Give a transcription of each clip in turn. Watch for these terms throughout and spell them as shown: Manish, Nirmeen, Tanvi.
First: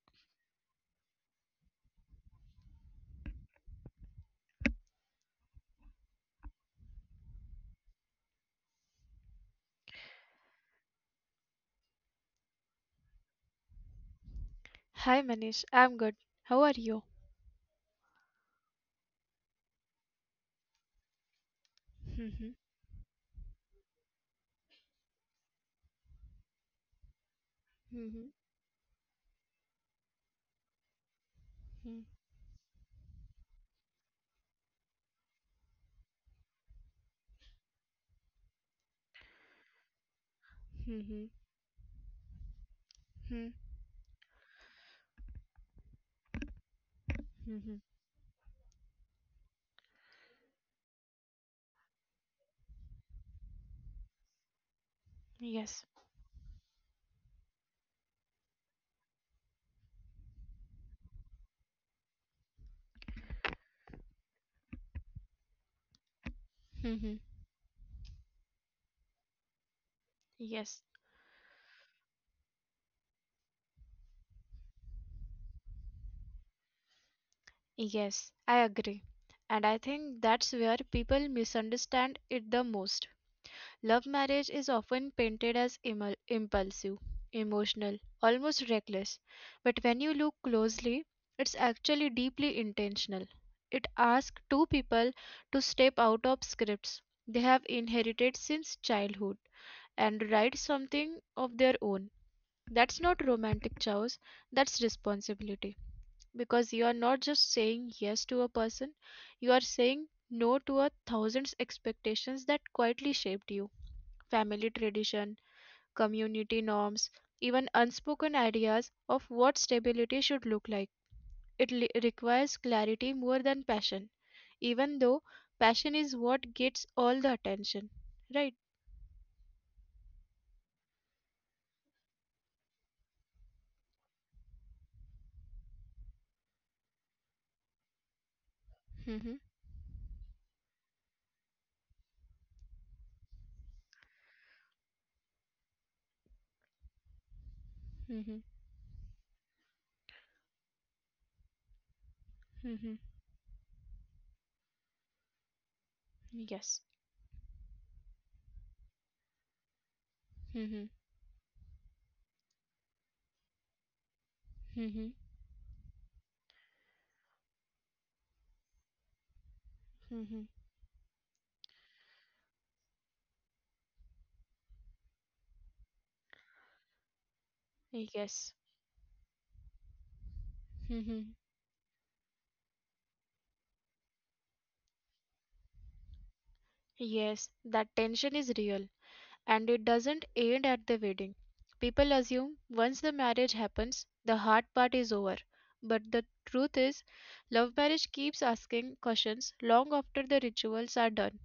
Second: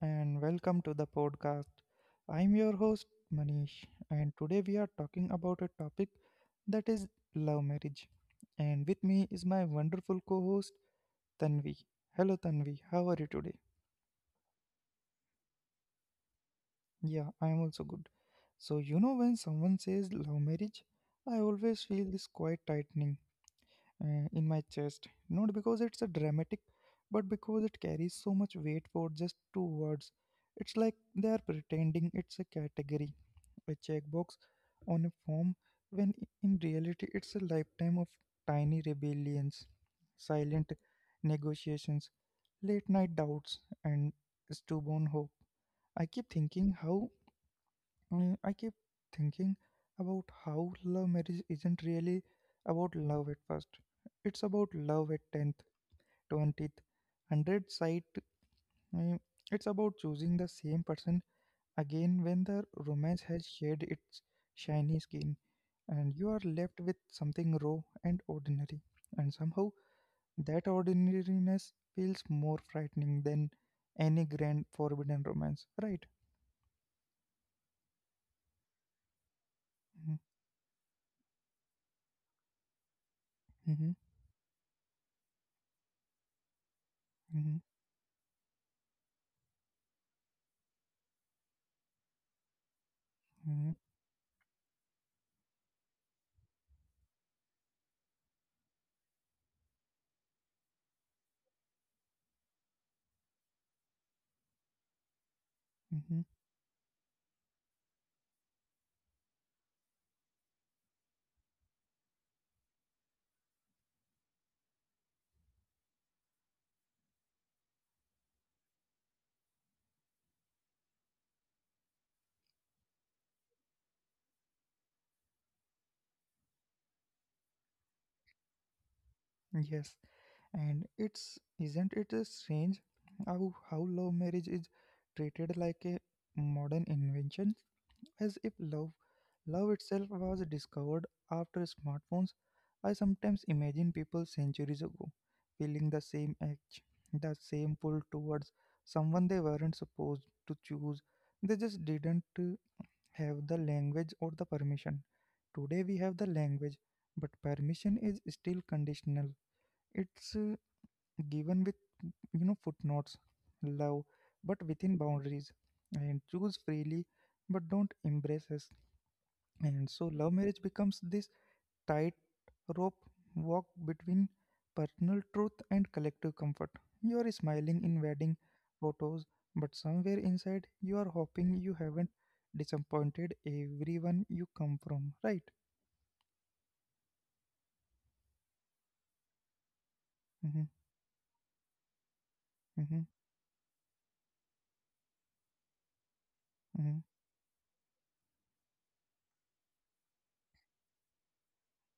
and welcome to the podcast. I'm your host, Manish, and today we are talking about a topic that is love marriage. And with me is my wonderful co host, Tanvi. Hello, Tanvi, how are you today? Hi Manish, I'm good. How are you? Yeah, I'm also good. So, you know, when someone says love marriage, I always feel this Mhm. quite tightening in my chest, not because it's a dramatic, but because it Mhm. carries so much weight for just two words. It's like they are Mhm. pretending it's a category, a checkbox on a form, when in reality it's a lifetime of tiny rebellions, silent Mhm. negotiations, late Mhm. night doubts, and stubborn hope. I keep thinking how Mhm. Mm, I keep thinking about how love marriage isn't really about love at first. It's about love at Yes. 10th, 20th, 100th sight. Mm, It's about choosing the same person again when the romance has shed its shiny skin and you are left Mhm. with something raw and ordinary. And somehow Yes. that ordinariness feels more frightening than any grand forbidden romance, right? Yes, I agree. And I think that's Mm-hmm, where people misunderstand it the most. Love mm-hmm, marriage is often painted as impulsive, mm-hmm, emotional, almost reckless. But when you look closely, it's actually deeply intentional. It mm-hmm, asks two people to step out of scripts they have inherited since childhood and write something of their own. That's not romantic chows, that's responsibility. Because mm-hmm. you are not just saying yes to a person, you are saying no to a thousand's expectations that quietly shaped you. Family tradition, community norms, even unspoken ideas of what stability should look like. It requires clarity more than passion, even though passion is what gets all the attention. Right? Yes, and it's isn't it a strange how love marriage is treated like a modern invention, as if love Mm-hmm. love itself was discovered after smartphones. I sometimes imagine people centuries ago feeling the same edge, the same pull towards Mm-hmm. someone they weren't supposed to choose. They just didn't Mm-hmm. have the language or the permission. Today we have the language, Yes. but permission is still conditional. It's Mm-hmm. given with, you know, footnotes, love but within boundaries, Mm-hmm. and choose freely but don't embrace us, and so love marriage becomes Mm-hmm. this tight rope walk between personal truth and collective comfort. You are smiling in wedding Yes. photos but somewhere inside you are hoping you Mm-hmm. haven't disappointed everyone you come from, right? Yes, that tension is real and mm-hmm, it doesn't end at the wedding. mm-hmm, People assume once the marriage happens, the hard part is over. mm-hmm, But the truth is, love marriage keeps asking questions long after the rituals are done.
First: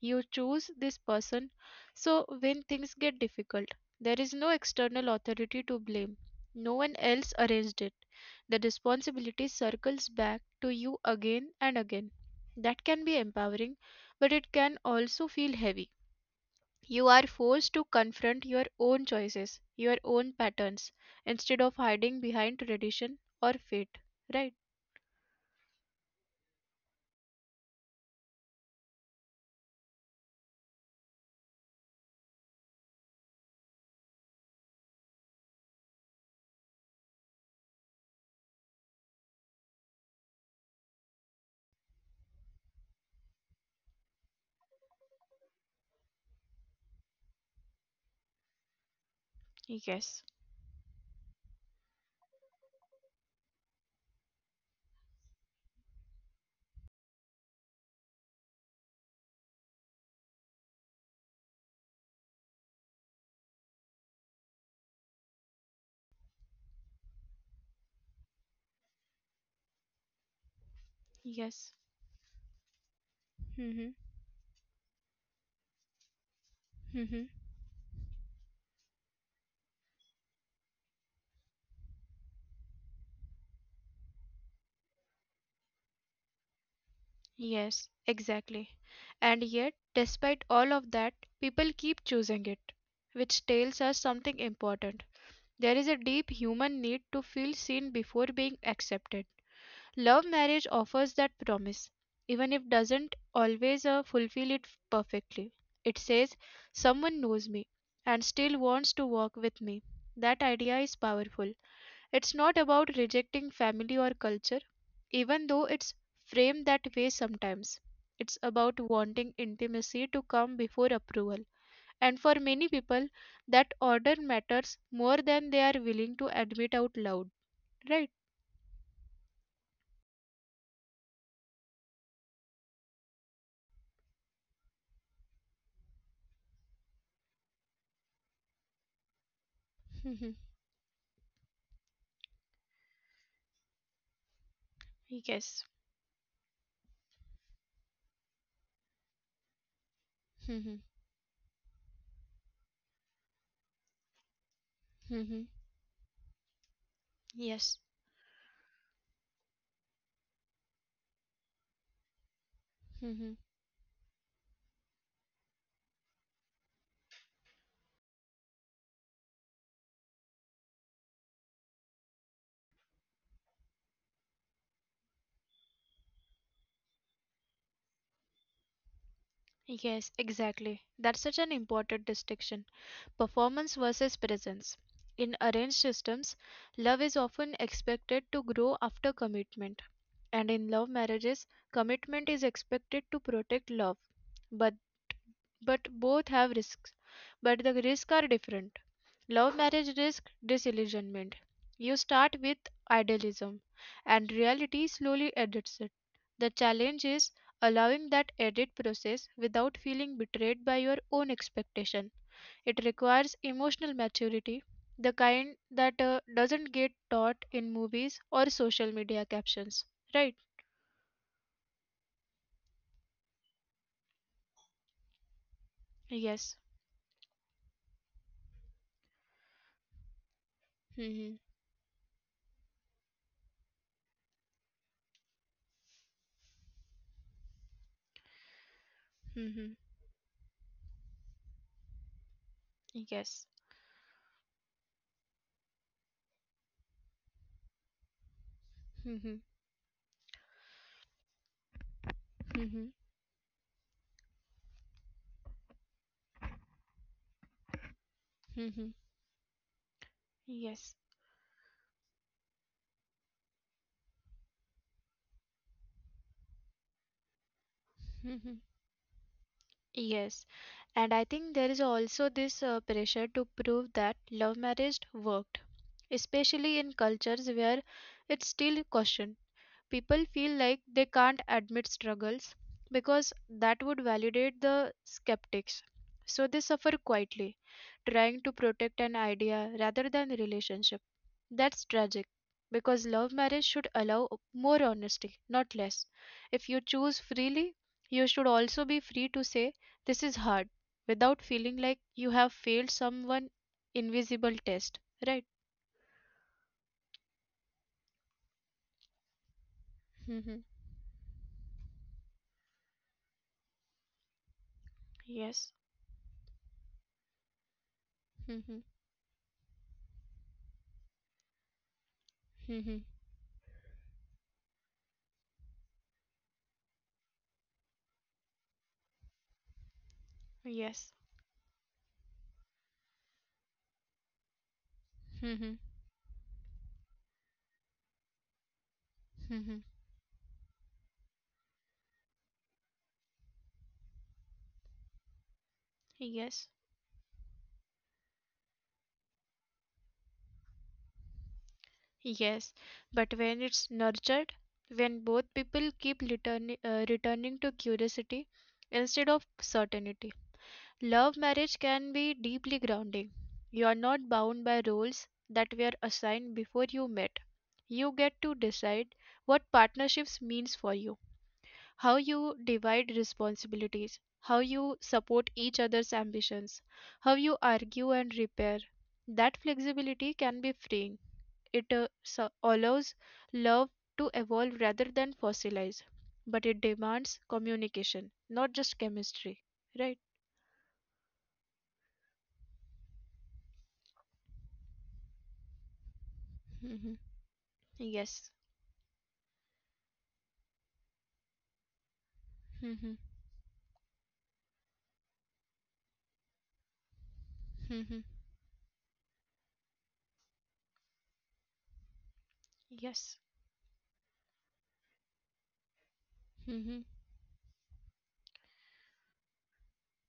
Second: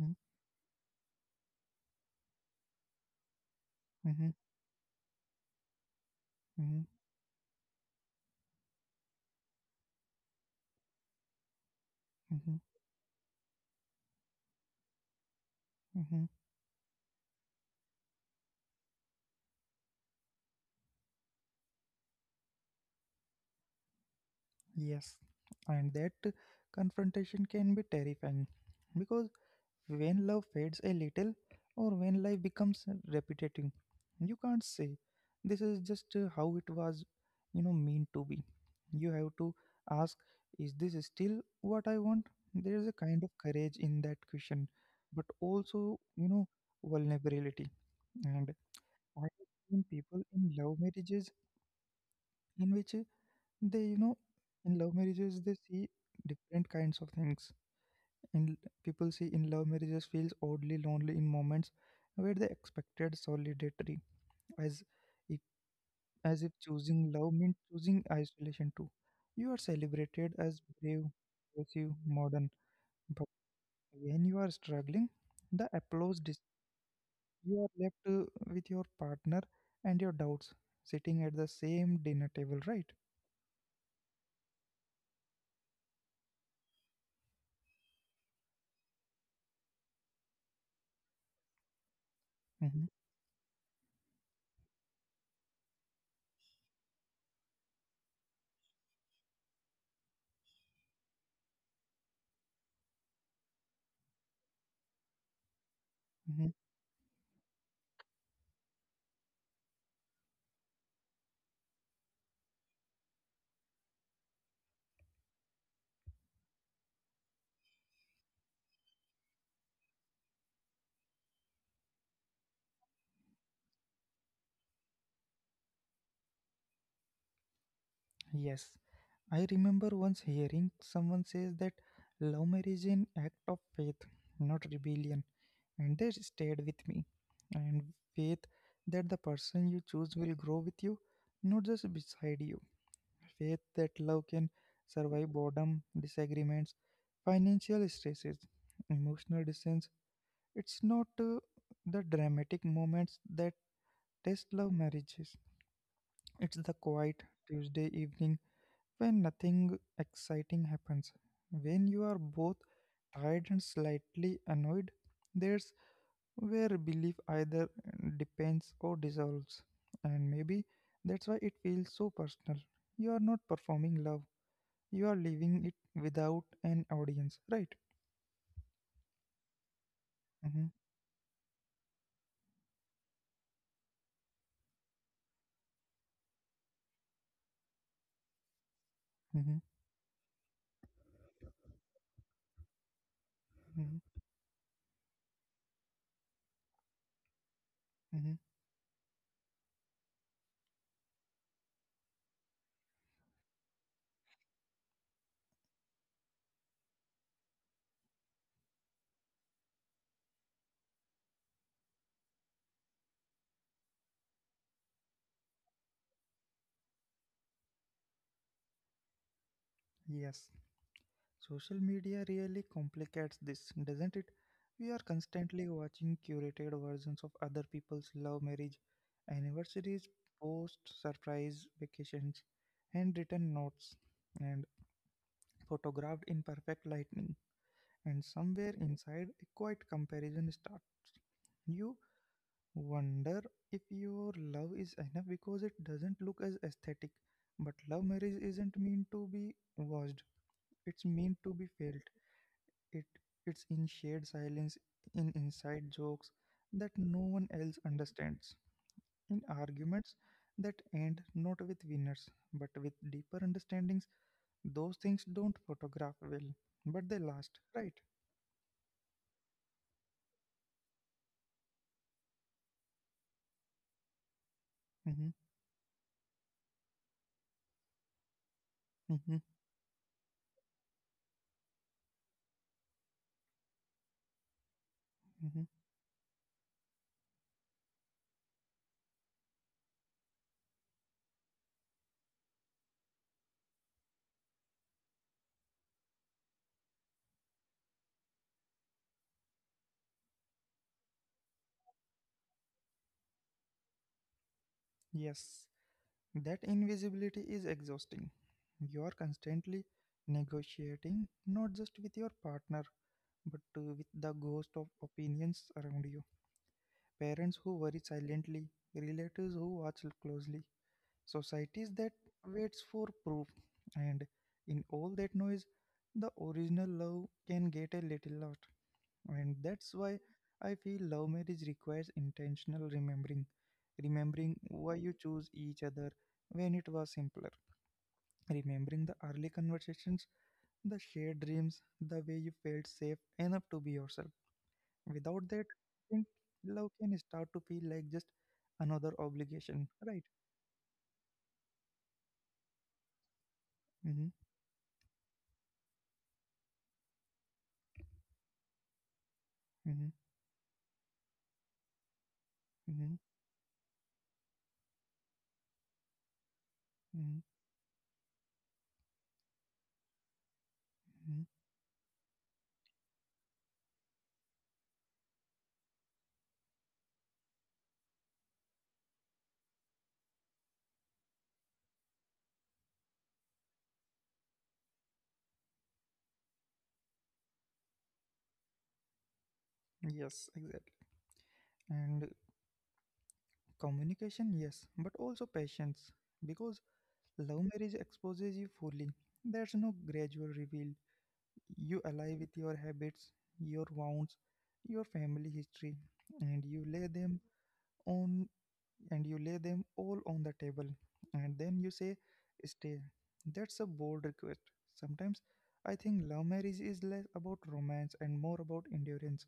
mm-hmm, You choose this person. So, when things get difficult, there mm-hmm, is no external authority to blame. No mm-hmm, one else arranged it. The responsibility circles back to you again and again. Mm-hmm. That can be empowering, but it can also feel heavy. Mm-hmm. You are forced to confront your own choices, your own patterns, instead of hiding behind tradition or fate. Right? Yes, and that confrontation can be terrifying because when love fades a little or when life becomes repetitive, you can't say this is just, how it was, you know, meant to be. You have to ask, is this still what I want? There is a kind of courage in that question, but also, you know, vulnerability. And I have Yes. seen people in love marriages in which they you know in love marriages they see different kinds of things In people see in love marriages feels oddly lonely in moments where they expected solidarity, as if as if choosing love means choosing isolation too. You are celebrated as Yes. brave, progressive, modern, Mm-hmm. but when you are struggling the Mm-hmm. you are left, with your partner and your doubts sitting at the same dinner table, right? Yes, exactly. And yet, despite all of that, people keep choosing it, which hmm tells us something important. There is a deep human need to feel seen before being accepted. Love marriage offers that promise, even if doesn't always fulfill it perfectly. It says, hmm someone knows me and still wants to walk with me. That idea is powerful. It's not about rejecting family or culture, even though it's framed that way sometimes. It's about wanting intimacy to come before approval. And for many people, that order matters more than they are willing to admit out loud, right? yes, I remember once hearing someone says that love marriage is an act of faith, not rebellion, and that stayed with me. And faith that the Mhm. person you choose will grow with you, not just beside you. Faith that love can Yes. survive boredom, disagreements, financial stresses, emotional Mhm. distance. It's not, the dramatic moments that test Mhm. love marriages. It's the Yes. quiet Tuesday evening when nothing exciting happens. When you are Mhm. both tired and slightly annoyed, that's where belief either depends or dissolves. And maybe that's why it feels so personal. You are not performing love, you are living it without an audience, right? Yes, exactly. That's such an Mm-hmm, important distinction. Performance versus presence. In arranged systems, love is often expected to grow after commitment, mm-hmm, and in love marriages, commitment is expected to protect love. But mm-hmm, but both have risks, but the risks are different. mm-hmm. Love marriage risk disillusionment. You start with idealism, and reality slowly edits it. The challenge is allowing that edit process without feeling betrayed by your own expectations. It requires emotional maturity, the kind that doesn't get taught in movies or social media captions. Right? Yes. Social media really complicates this, doesn't it? We are Yes. constantly watching curated versions of other people's love marriage, anniversaries, Mhm. posts, surprise vacations, handwritten notes, and photographed in perfect lighting. And Mhm. somewhere inside, a quiet comparison starts. You Yes. wonder if your love is enough because it doesn't look as aesthetic. But love Mhm. marriage isn't meant to be watched, it's meant to be Mhm. felt. It it's in shared silence, in inside jokes that no one else Mhm. understands, in Yes. arguments that end not with winners but with deeper understandings. Those things don't photograph well, but they Mhm. last, right? Yes. And I think there is also this pressure to prove that love marriage worked, Mm-hmm, especially in cultures where it's still questioned. People mm-hmm, feel like they can't admit struggles because that would validate the skeptics. So mm-hmm. they suffer quietly, trying to protect an idea rather than relationship. That's tragic because love marriage should allow more honesty, not less. If you choose freely, you should also be free to say, this is hard, without feeling like you have failed someone invisible test. Right? Yes, that invisibility is exhausting. You are Mm-hmm. constantly negotiating not just with your partner but, with the Yes. ghost of opinions around you: parents Mm-hmm. who worry silently, relatives who watch closely, societies Mm-hmm. that waits for proof, and in all that noise, the original love can get a little lost, and that's Yes. why I feel love marriage requires intentional remembering, remembering why you choose each other when it was simpler, Mhm. remembering the early conversations, the shared dreams, the way you felt safe enough to be yourself. Without that, Yes, I think love can start to feel like just another obligation, right? yes. But when it's nurtured, Mm-hmm, when both people keep returning to curiosity instead of certainty, mm-hmm, love marriage can be deeply grounding. You are mm-hmm, not bound by rules that were assigned before you met. mm-hmm, You get to decide what partnerships means for you, how mm-hmm. you divide responsibilities, how you support each other's ambitions, how you argue and repair. That flexibility can be freeing. It allows love to evolve rather than fossilize, but it demands communication, not just chemistry. Right? Yes, exactly. And communication, yes, but also patience, Mhm. because Yes. love marriage exposes you fully. There's no gradual reveal. You Mhm. ally with your habits, your wounds, your family history, and Mhm. On you lay them all on the table and then you say Yes. stay. That's a bold request. Sometimes I Mhm. think love marriage is less about romance and more about endurance,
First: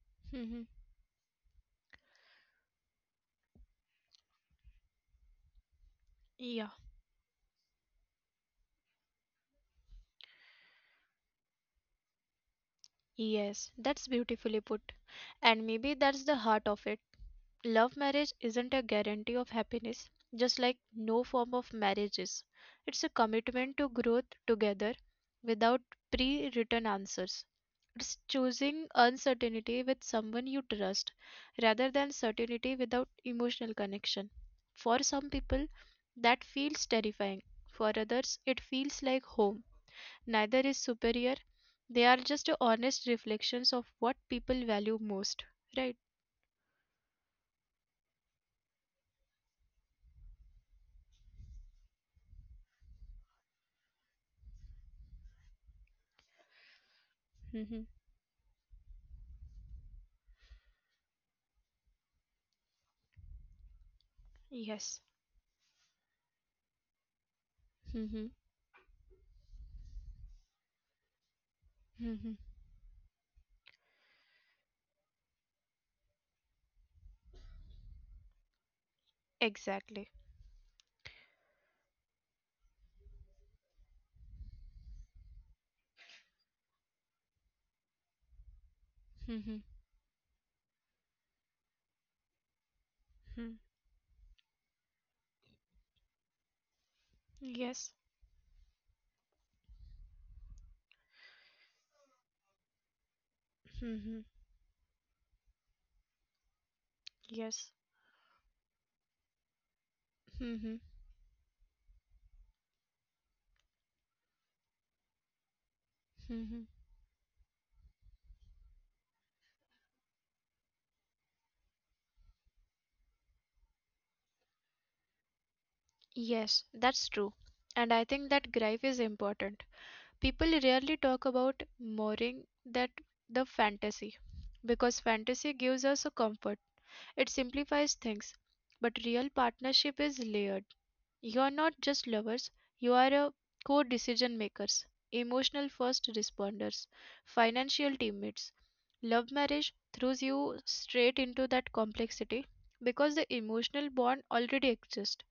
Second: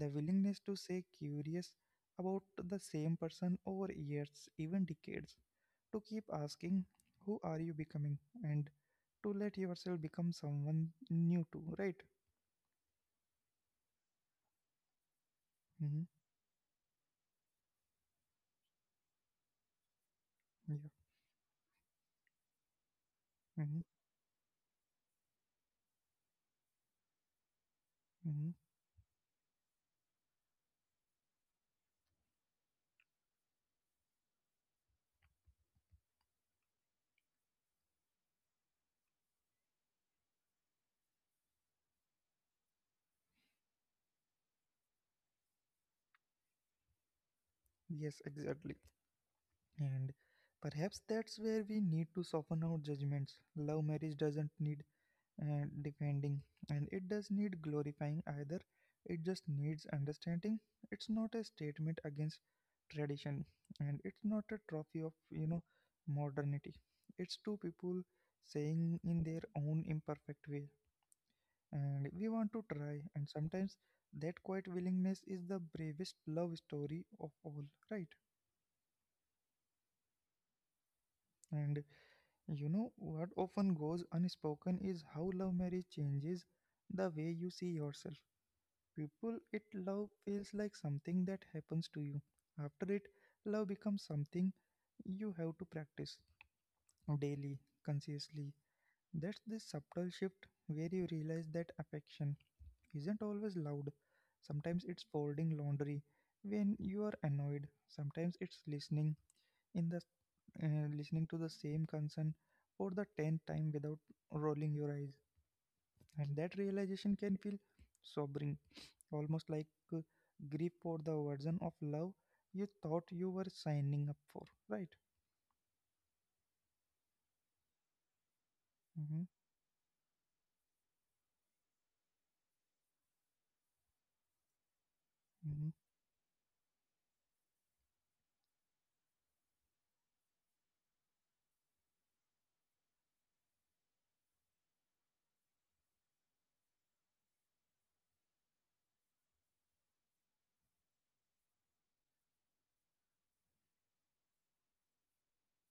the willingness Mhm. to stay curious about the same person over years, even decades, to keep Yeah. asking who are you becoming, and to let yourself become someone new too, right? Yes, that's beautifully put. And mm-hmm. maybe that's the heart of it. Love marriage isn't a guarantee of happiness, yeah just like no form of marriage is. It's a mm-hmm. commitment to growth together without pre written answers. Mm-hmm. It's choosing uncertainty with someone you trust rather than certainty without emotional connection. For some people, that feels terrifying. For others, it feels like home. Neither is superior. They are just honest reflections of what people value most. Right? Yes, exactly. And perhaps that's where we need to soften our judgments. Love marriage doesn't need, defending and it does need Mm-hmm. glorifying either. It just needs understanding. It's not a statement against tradition and it's not a trophy of, Yes. you know, modernity. It's two people Mm-hmm. saying in their own imperfect way and we want to Mm-hmm. try, and sometimes that quiet willingness is the bravest love story of all, right? Exactly. And, you know, what often goes unspoken is how love marriage changes the way you see yourself. People, it Mm-hmm. love feels like something that happens to you. After it, love Mm-hmm. becomes something you have to practice daily, Yes. consciously. That's the subtle shift where you realize that affection isn't always loud. Mm-hmm. Sometimes it's folding laundry when you are annoyed. Yes. Sometimes it's in the Mm-hmm. listening to the same concern for the 10th time without rolling your eyes. And that Mm-hmm. realization can feel sobering, almost like, uh, grief for the version of love you thought you were signing up for, right? Yes, that's true. And I think that grief hmm is important. People rarely talk about mooring that the fantasy because hmm fantasy gives us a comfort. It simplifies things, but real partnership is layered. You are not just lovers, you are a core decision makers, emotional first responders, financial teammates. Love marriage throws you straight into that complexity because the emotional bond already exists.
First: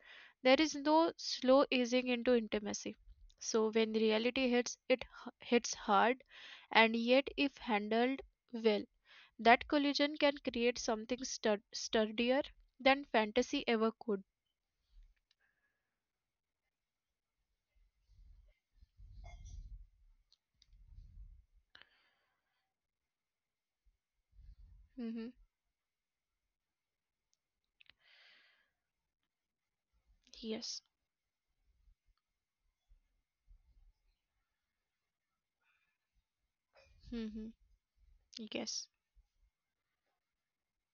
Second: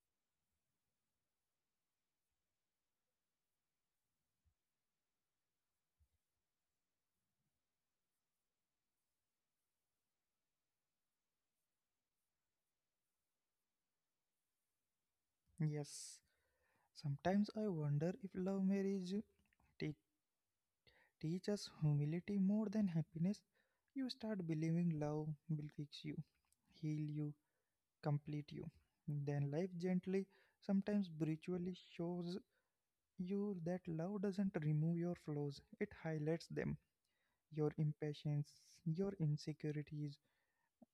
There is no slow easing into intimacy. So when reality hits, it hits hard, and yet, if handled well, that collision can create something sturdier than fantasy ever could. Yes. Sometimes I wonder if love marriage te- teach us humility more than happiness. You start believing Hmm. love will fix you, heal you, complete you. Then life gently, Yes. sometimes brutally, shows you that love doesn't remove your flaws, it highlights them. Mhm. Your impatience, Yes. your insecurities,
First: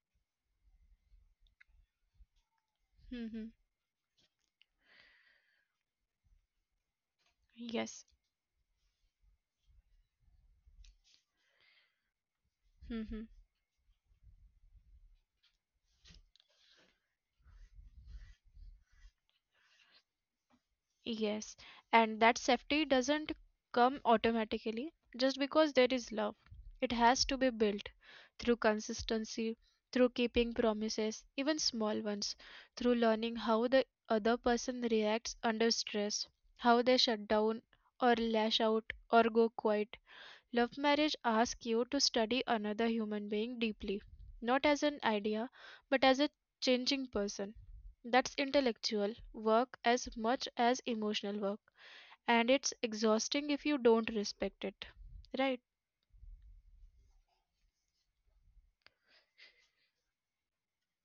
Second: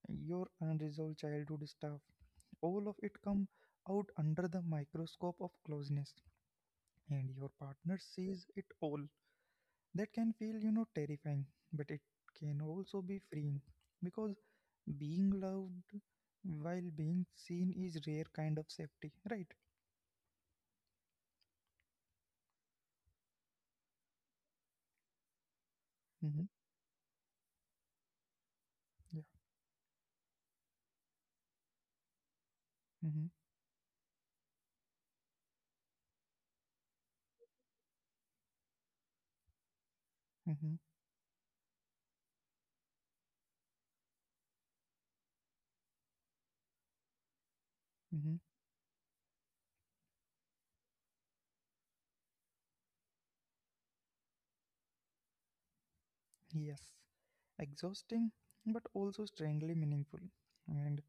your unresolved childhood stuff, all of it come Mhm. out under the microscope of closeness. And your partner Yes. sees it all. That can feel, you know, terrifying, but it can also be Mhm. freeing because being loved while being seen is rare kind of safety, right? Yes. And that safety doesn't come automatically just because there is love. Mm-hmm. It has to be built through Yeah. consistency, through keeping promises, even small ones, through Mm-hmm. learning how the other person reacts under stress, how they shut down or lash out or go quiet. Mm-hmm. Love marriage asks you to study another human being deeply, not as an idea, but as a changing person. Mm-hmm. That's intellectual work as much as emotional work, and it's exhausting if you don't respect it. Right? Yes. Exhausting but also strangely meaningful. And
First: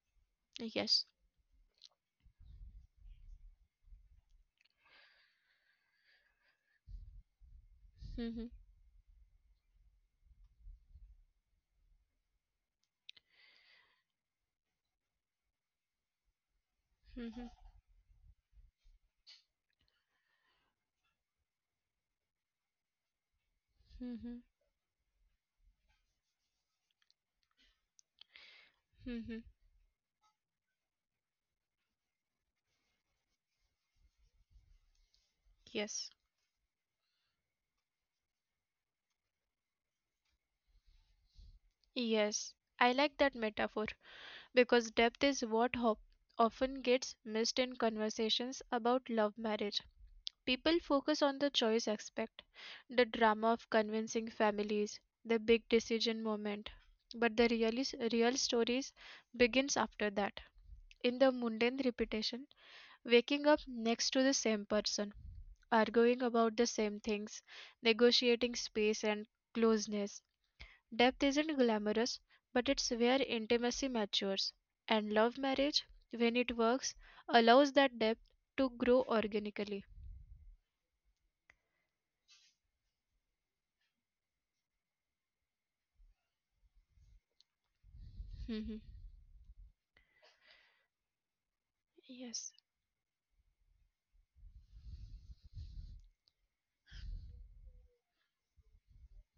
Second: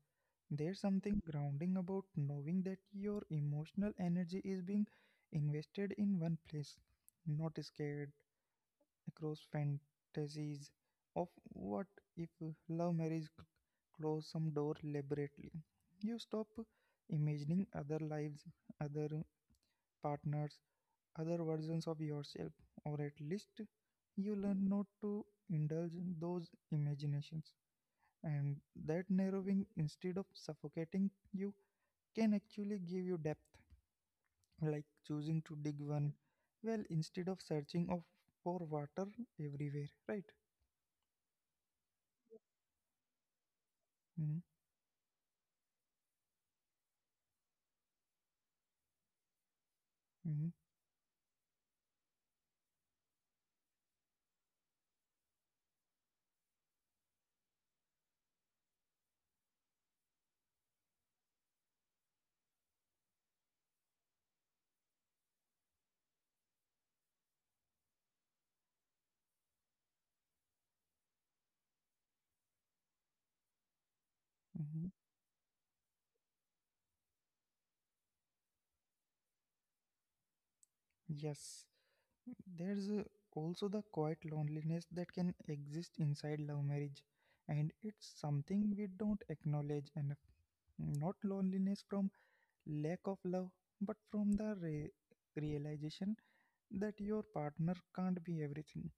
there's Yes. something grounding about knowing that your emotional energy is being invested in one place, not scared Hmm. across fantasies of what if. Love marriage close some door deliberately. You stop Hmm. imagining other lives, other partners, other versions of yourself, or at least you Hmm. learn not to indulge those imaginations, and that Hmm. narrowing, instead of suffocating you, can actually give you depth, like choosing to dig Yes. one well instead of searching of for water everywhere, right? Yes. I like that metaphor mm-hmm, because depth is what hop often gets missed in conversations about love marriage. mm-hmm, People focus on the choice aspect, the drama of convincing families, the big decision moment, but the real, real stories begins after that in the mundane repetition, waking up next to the same person, arguing about the same things, negotiating space and closeness. Depth isn't glamorous, but it's where intimacy matures. And mm-hmm. love marriage, when it works, allows that depth to grow organically. Yes, there's, also the quiet loneliness that can exist inside love marriage, and it's Mhm. something we don't acknowledge enough, not loneliness from Yes. lack of love but from the realization that your partner can't be everything,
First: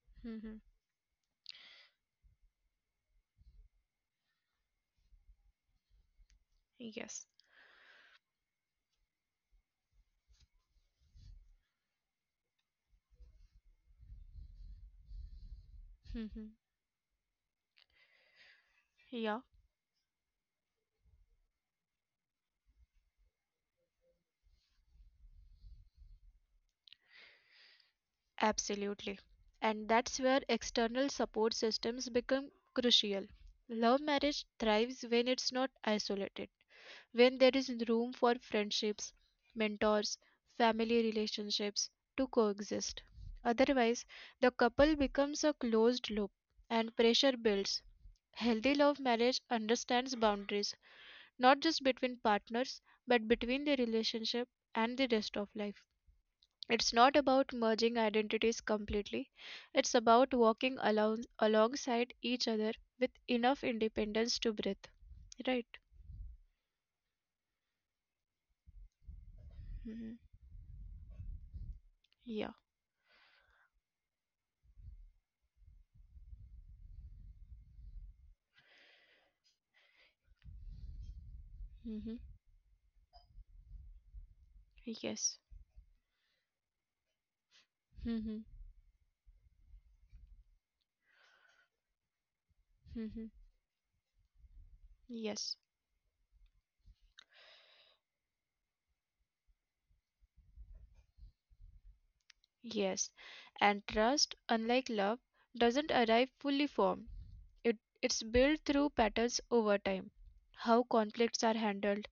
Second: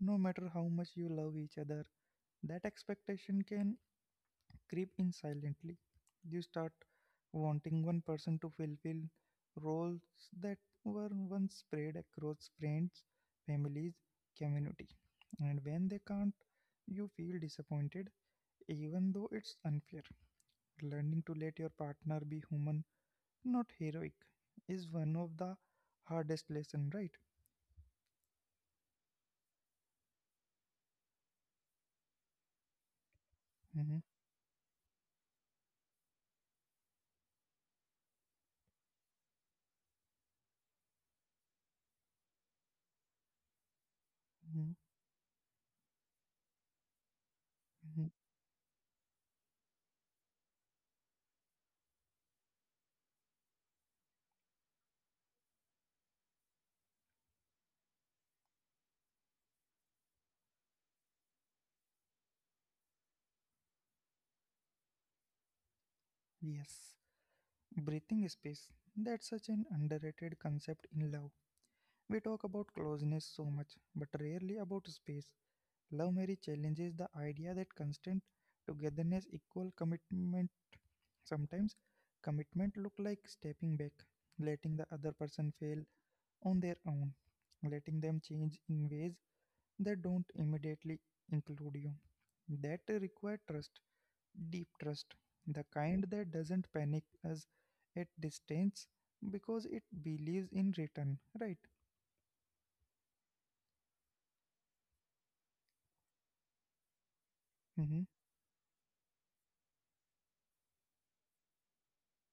no matter Mhm. how much you love each other. That expectation can creep in silently. You start Yes. wanting one person to fulfill roles that were once spread across friends, families, community. And when they can't, Mhm. you feel disappointed, even though Yeah. it's unfair. Learning to let your partner be human, not heroic, is one of the hardest lessons, right? Absolutely. And that's where external support systems become crucial. Love marriage thrives when it's not isolated, when there is room for friendships, mentors, family relationships to coexist. Otherwise, hmm the couple becomes a closed loop and pressure builds. Healthy love marriage understands boundaries, not just between partners, but between the relationship and the rest of life. It's not about merging identities completely, it's about walking alongside each other with enough independence to breathe. Right? Yes, breathing space. That's such an underrated Hmm. concept in love. We talk about Yeah. closeness so much, but rarely about space. Love marriage challenges the idea that constant togetherness equal commitment. Sometimes Hmm. commitment look like stepping back, letting the other person Yes. fail on their own, letting them change Hmm. in ways that don't immediately include you. That require Hmm. trust, deep trust, the Yes. kind that doesn't panic us at distance because it believes in return, right? Yes. And trust, unlike love, doesn't arrive fully formed. Mm-hmm, It, it's built through patterns over time. How conflicts are handled,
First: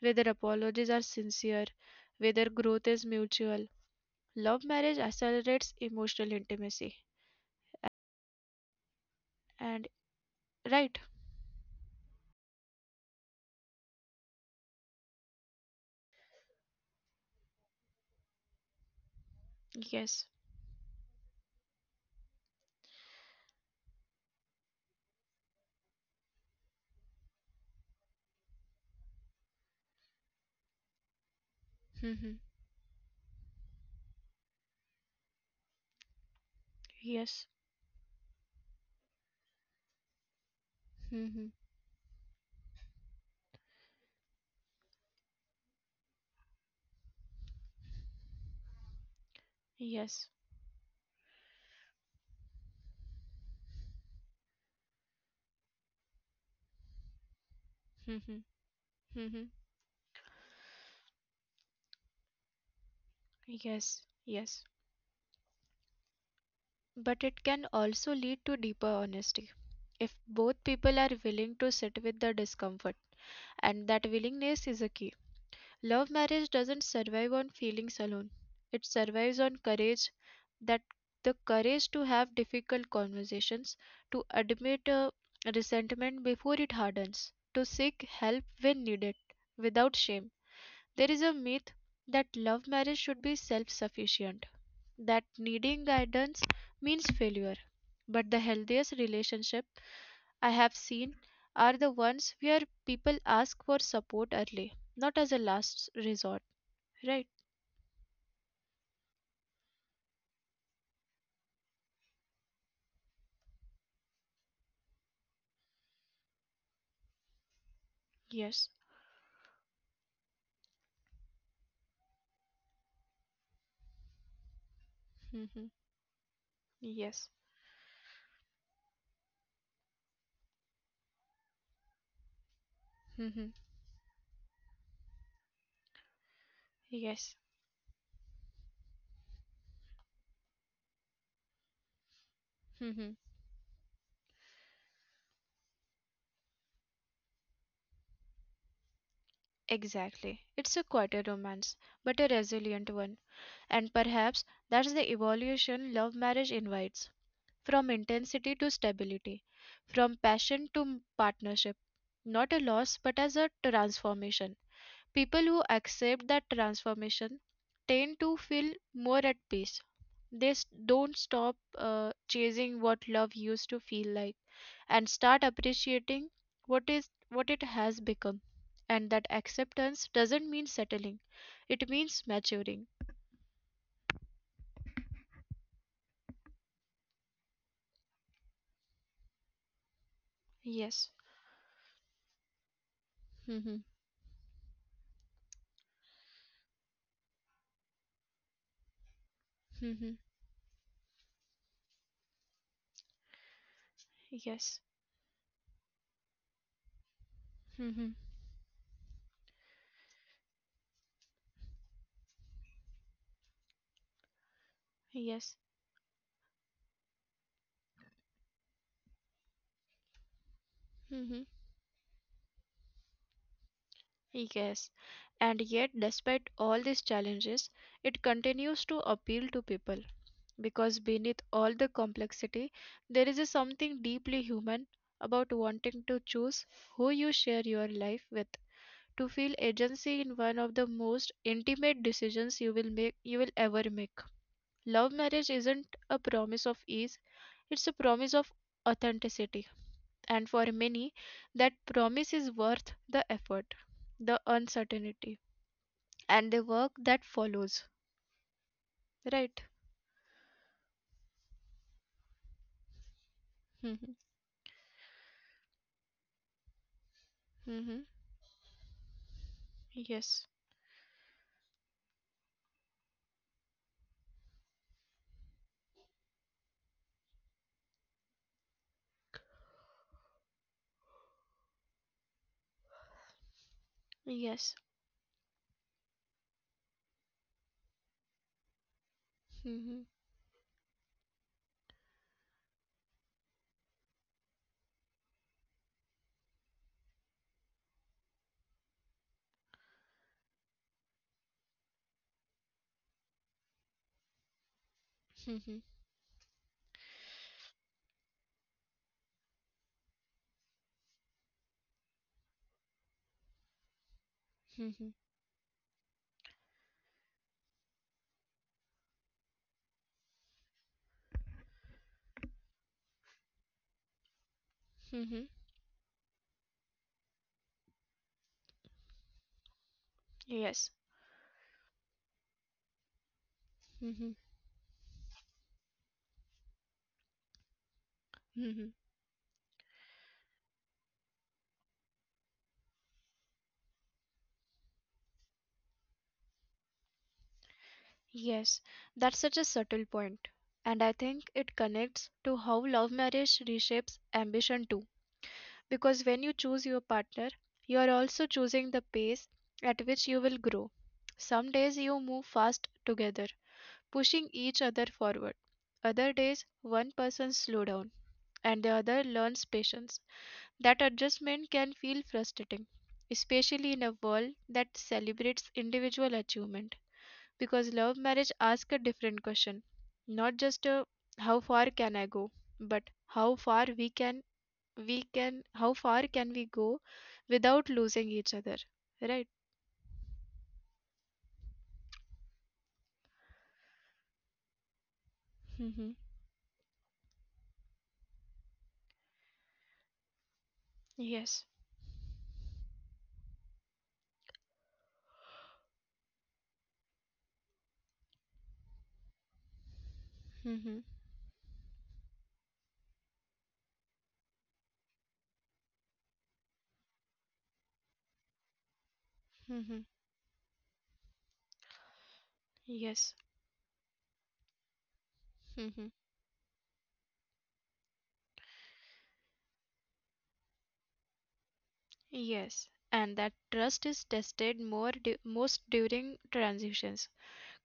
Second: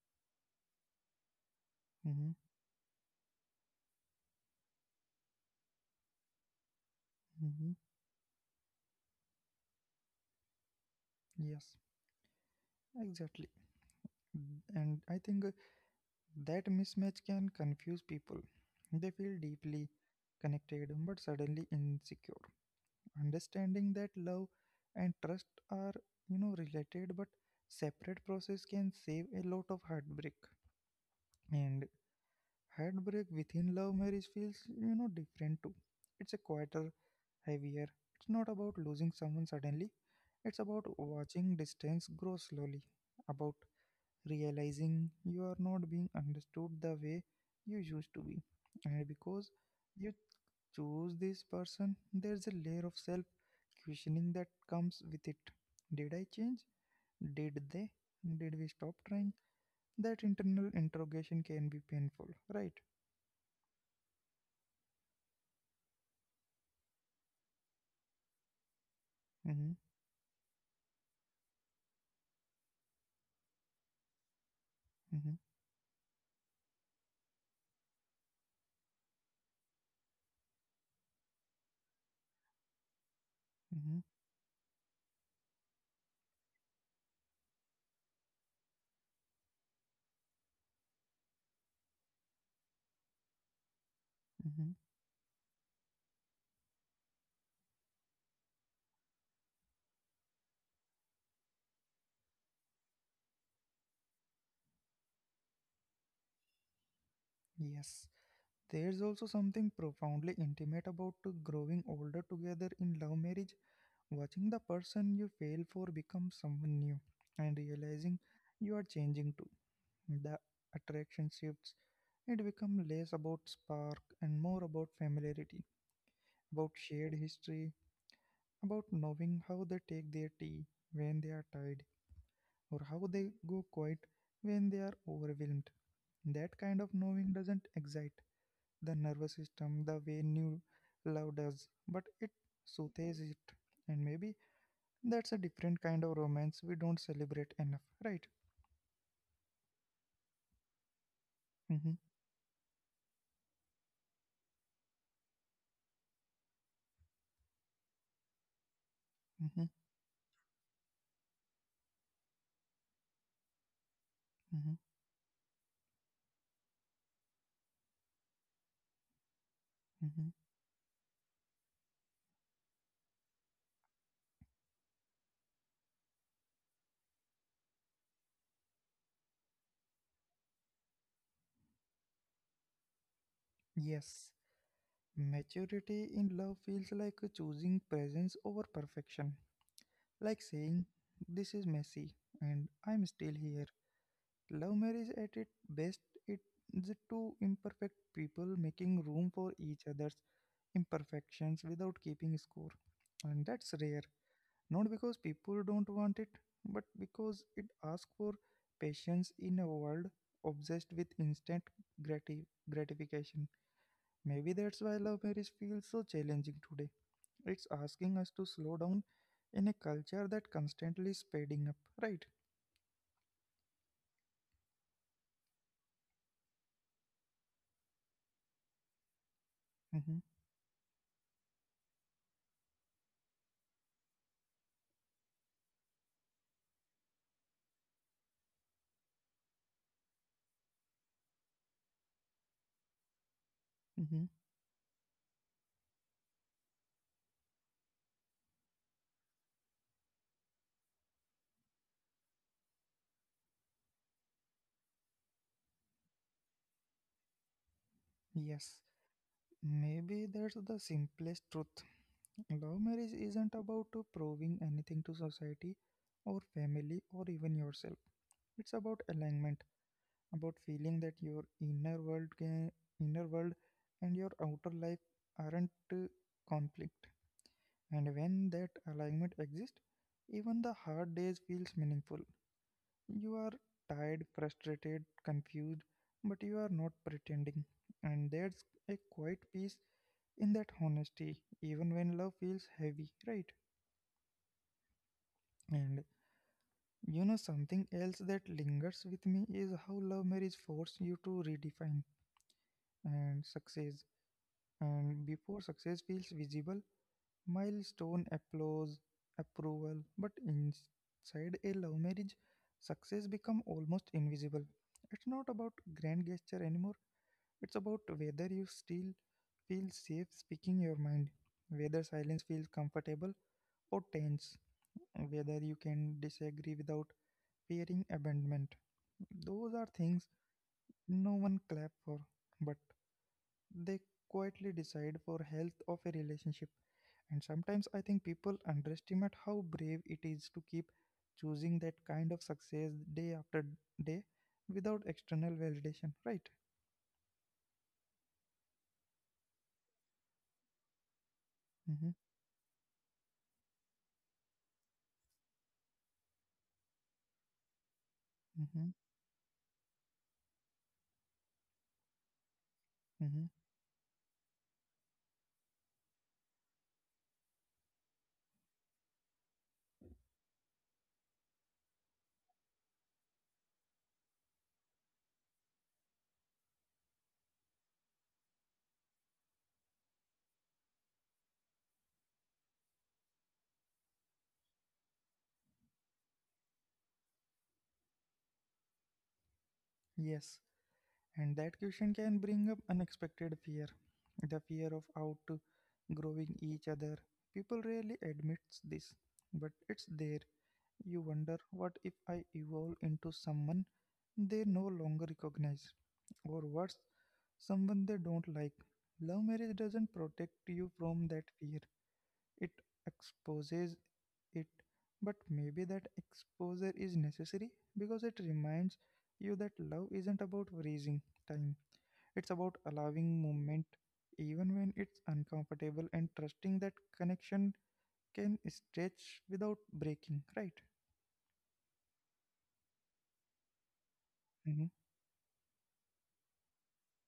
whether apologies are sincere, mm-hmm, whether growth is mutual. Love marriage accelerates emotional intimacy, mm-hmm. and right. Yes, exactly. And I think, that mismatch can confuse people. They feel deeply Yes. connected but suddenly insecure. Understanding that love and trust are, you know, related but separate process can save a lot of heartbreak. And Mhm. heartbreak within love marriage feels, you know, different too. It's a quieter, Yes. heavier. It's not about losing someone suddenly. It's about Mhm. watching distance grow slowly, about realizing you are not being understood the way you used to be. And because Yes. you choose this person, there's a layer of self questioning that comes with it. Did I change? Did they? Mhm. Did we stop Mhm. trying? That internal interrogation can be painful, right? Yes, yes. But it can also lead to deeper honesty Mm-hmm. if both people are willing to sit with the discomfort, and that willingness is a key. Mm-hmm. Love marriage doesn't survive on feelings alone, it survives on courage, that the courage to have difficult conversations, to Hmm. admit resentment before it hardens, to seek help when needed without shame. There is a myth that love marriage should be self sufficient, Hmm. that needing guidance means failure. But the healthiest relationship I have seen are the ones where people ask for support early, not as a last resort, right? Yes, there's also something profoundly intimate about to growing older together in love marriage, watching the person you fail for become someone new, and realizing Yes. you are changing too. The attraction shifts; it becomes less about spark and more about Mm-hmm. familiarity, about Yes. shared history, about knowing how they take their tea when they are tired, or how Mm-hmm. they go quiet when they are overwhelmed. That kind of Yes. knowing doesn't excite the nervous system the way new love does, but it Mm-hmm. soothes it. And maybe that's a different kind of romance we don't celebrate enough, right? Exactly. It's a quieter romance, Mm-hmm. but a resilient one. And perhaps that's the evolution love marriage invites, from intensity to stability, Mm-hmm. from passion to partnership, not a loss but as a transformation. Mm-hmm. People who accept that transformation tend to feel more at peace. They Mm-hmm. Don't stop chasing what love used to feel like and start appreciating what it has become. And that acceptance doesn't mean settling; it means maturing. Yes, maturity in love feels like choosing presence over perfection, like saying, Yes. "This is messy, and I'm still Mm-hmm. here." Love marriage at its best, it's two imperfect people making room for each Mm-hmm. other's imperfections without keeping score, and that's rare. Yes. Not because people don't want it, but because it Mm-hmm. asks for patience in a world obsessed with instant gratification. Maybe that's why love Yes. marriage feels so challenging today. It's asking us to slow down in a culture that Mm-hmm. constantly is speeding up, right? Yes, and yet, despite all these challenges, it continues to appeal to people Mm-hmm. because beneath all the complexity, there is a something deeply human about wanting to choose who you share your life with. To feel agency in one of the most intimate decisions you will ever make. Mm-hmm. Love marriage isn't a promise of ease; it's a promise of authenticity, and for many, that promise is worth the effort, the uncertainty and the work that follows, Yes, right? maybe that's the simplest truth. Love marriage isn't Mhm. about to proving anything to society or family or even Mhm. yourself. It's about alignment, Yes. about feeling that your inner world inner world and your outer life aren't conflict, and when that alignment exists, even the hard days feels meaningful. You are tired, Yes. frustrated, confused, but you are not pretending, and there's a quiet Mhm. peace in that honesty even when love feels heavy, right? And you know something else that lingers with me is how love marriage forces you to redefine and success. And Mhm. before success feels visible, milestone, applause, approval. But inside a love marriage, success become almost invisible. Mhm. It's not about grand gesture anymore. It's about whether you still feel safe speaking your mind, whether silence feels comfortable or tense, Mhm. whether you can disagree without fearing abandonment. Those are things Yes. no one clap for, but Mhm. they quietly decide for health of a relationship. And sometimes I think Mhm. people underestimate how brave it is to keep choosing that kind of success day after day without external validation, right? Yes. That's such a subtle point, and I think it connects to Mm-hmm. how love marriage reshapes ambition too. Because when you choose your partner, you are also choosing the Mm-hmm. pace at which you will grow. Some days you move fast together, Mm-hmm. pushing each other forward. Other days, one person slow down and the other learns patience. That adjustment can feel frustrating, especially in a world that celebrates individual achievement, because love marriage asks a different question, not just how far can I go, but how far can we go without losing each other, right? Yes, and that question can bring up unexpected fear, the fear of Hmm. outgrowing each other. People rarely admit this, but it's there. Yes. You wonder, what if I evolve into someone they no longer recognize? Or worse, someone they don't like. Love marriage doesn't Hmm. protect you from that fear, it exposes it. But maybe that exposure is necessary because it reminds Hmm. you that love isn't about freezing time, it's Yes. about allowing movement, even when it's Hmm. uncomfortable, and trusting that connection can stretch without breaking, right? Yes. And that trust is tested more Mm-hmm. most during transitions:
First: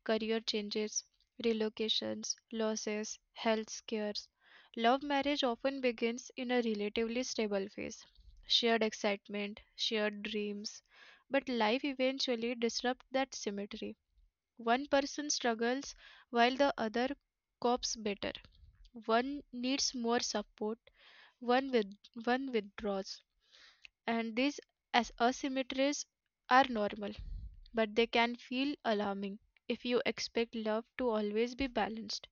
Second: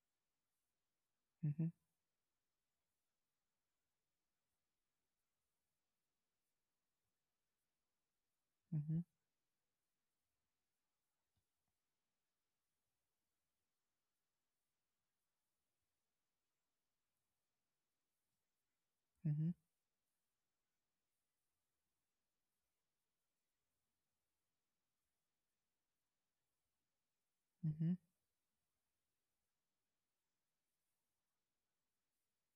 career changes, Mm-hmm. relocations, losses, health scares. Love marriage often begins in a relatively stable phase, shared Mm-hmm. excitement, shared dreams. But life eventually disrupts that symmetry. One person struggles while the other copes better. Mm-hmm. One needs more support, one, with, one withdraws and these as asymmetries are normal, Mm-hmm. but they can feel alarming if you expect love to always be balanced.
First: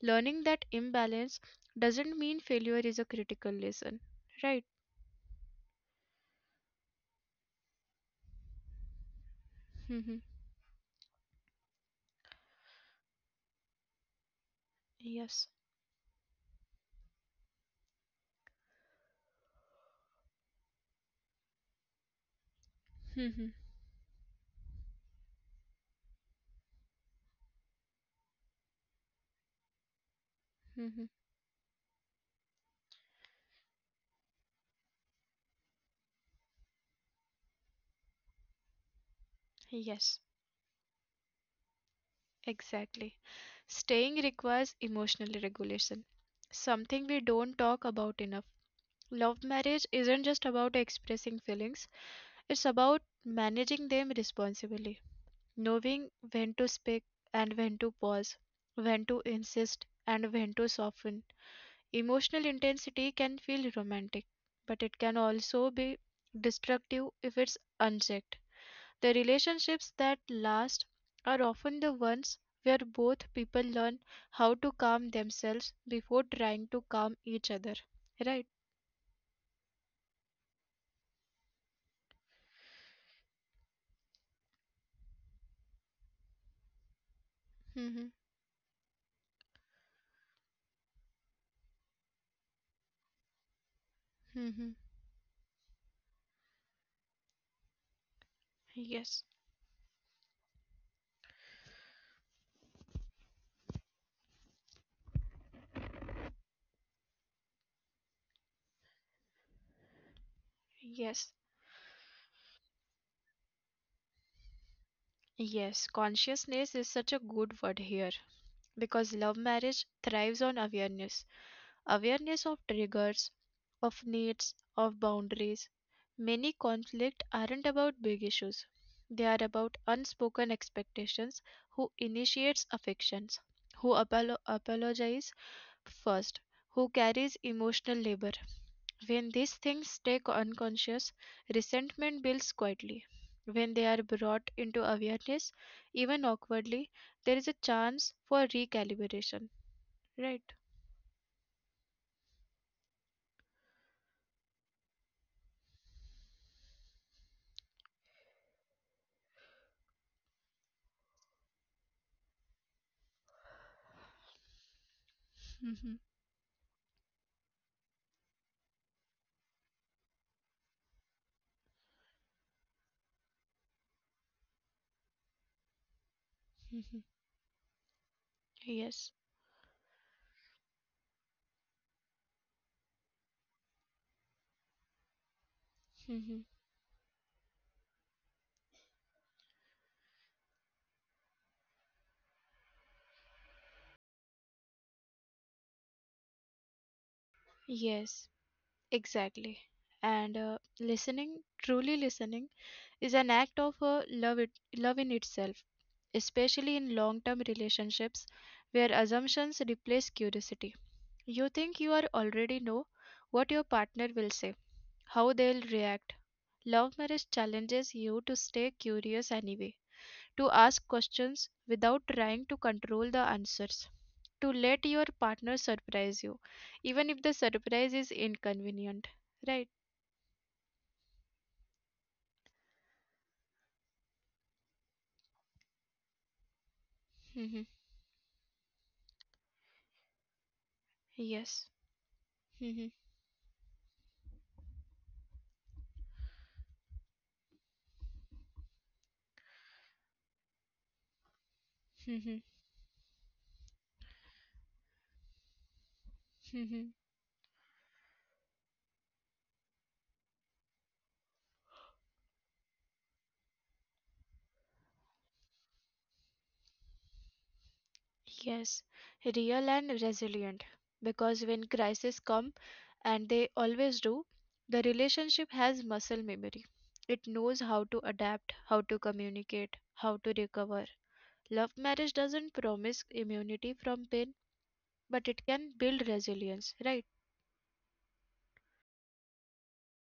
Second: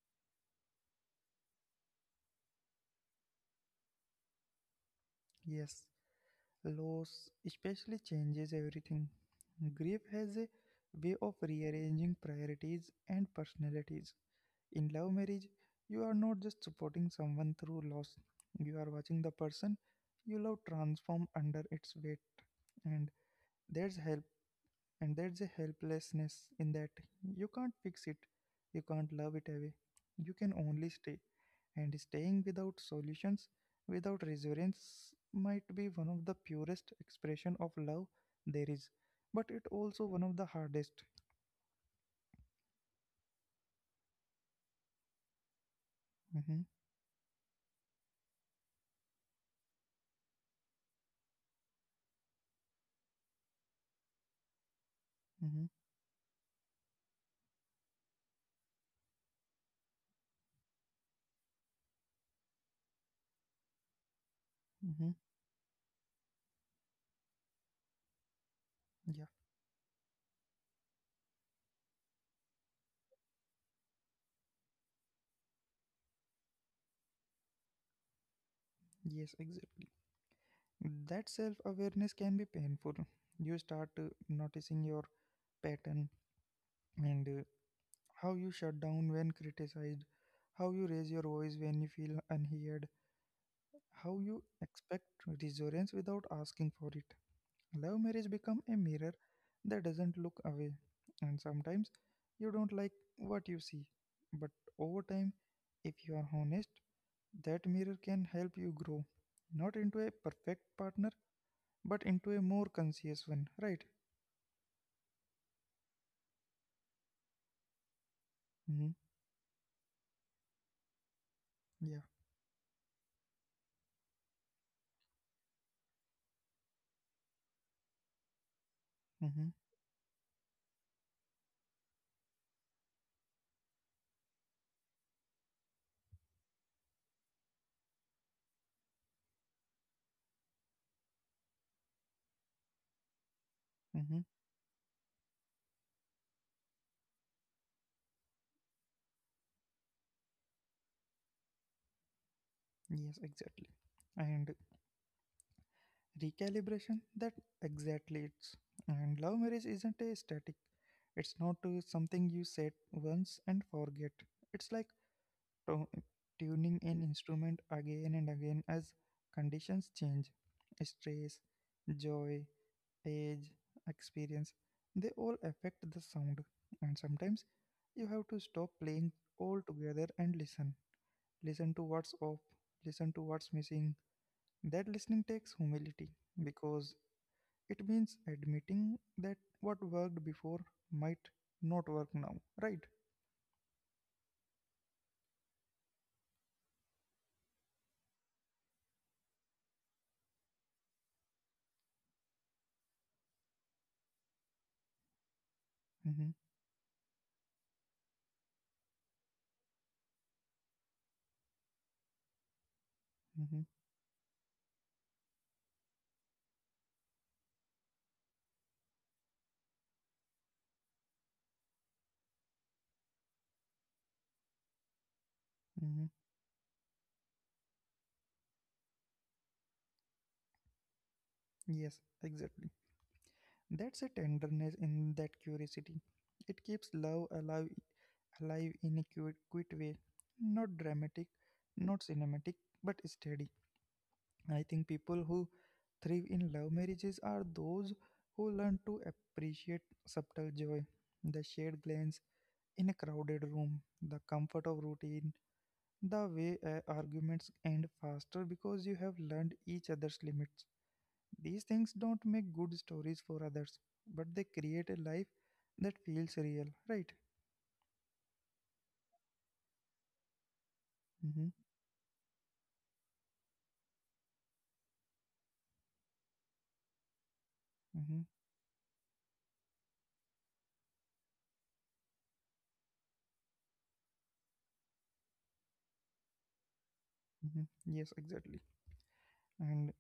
Learning that imbalance doesn't mean failure is a critical lesson, right? Yes. Loss especially changes everything. Grief Mhm. has a way of rearranging priorities and personalities. In love Yes. marriage, you are not just supporting someone through loss, you are watching the person you love transform under its weight. And Mhm. there's help, and there's a helplessness in that. You can't fix it, you can't love it away, you can only Mhm. stay. And staying without solutions, without reassurance, might be one of the purest expression of love there is, but it also Yes. one of the hardest. Exactly. Staying requires emotional regulation, Mm-hmm. something we don't talk about enough. Love marriage isn't just about expressing feelings, it's about managing them responsibly. Mm-hmm. Knowing when to speak and when to pause, when to insist and when to soften. Emotional intensity can feel romantic, but Mm-hmm. it can also be destructive if it's unchecked. Yeah, The relationships that last are often the ones where both people learn how to calm themselves before trying to calm each other. Right? yes, exactly. That self-awareness can be painful. You start noticing your pattern and Mm-hmm. how you shut down when criticized, how you raise your voice when you feel unheard, how you Mm-hmm. expect reassurance without asking for it. Love marriage become a mirror Yes. that doesn't look away. And sometimes you don't like what you see. But over time, if you are honest, that mirror can help you grow. Not into a perfect partner, Yes. but into a more conscious one, right? Yes. Consciousness is such a good word here Mm-hmm. because love marriage thrives on awareness, Yeah. awareness of triggers, of needs, of boundaries. Many conflicts aren't about big issues, they Mm-hmm. are about unspoken expectations, who initiates affections, apologizes first, who carries emotional labor. When these things stay unconscious, resentment builds quietly. When they are Mm-hmm. brought into awareness, even awkwardly, there is a chance for recalibration, right? Yes, exactly. And recalibration, that exactly it's. And love marriage isn't a static. It's not something you set once and forget. It's like to- Hmm. tuning an instrument again and again as conditions change. Stress, joy, age, experience, they all affect the sound. Mhm. And sometimes you have to stop Yes. playing altogether and listen. Listen to what's off, listen to what's missing. That listening takes humility Hmm. because it means admitting that what worked before might not work now, right? Yes, exactly. And listening, truly listening, is an act of love, love in itself, Mm-hmm. especially in long-term relationships where assumptions replace curiosity. You think you are already know what your Mm-hmm. partner will say, how they'll react. Love marriage challenges you to stay curious anyway, to ask questions without trying to control the answers, to let your partner Mm-hmm. surprise you, even if the surprise is inconvenient. Right? Yes, exactly. That's a tenderness in that curiosity. It keeps love Mhm. alive, alive in a cute, quiet way. Not dramatic, Yes. not cinematic, Mhm. but steady. I think people who thrive in love marriages are those who learn to appreciate subtle joy, the shared glance Mhm. in a crowded room, the comfort of routine, the way Mhm. arguments end faster because you have learned each other's limits. These things don't make good stories for others, but they create a life that feels real, right? Yes. Real and resilient. Mm-hmm. Because when crises come, and they always do, the relationship has muscle memory. It knows how to Mm-hmm. adapt, how to communicate, how to recover. Love marriage doesn't promise immunity from pain, but it can build resilience, right? Mm-hmm. Yes, exactly. And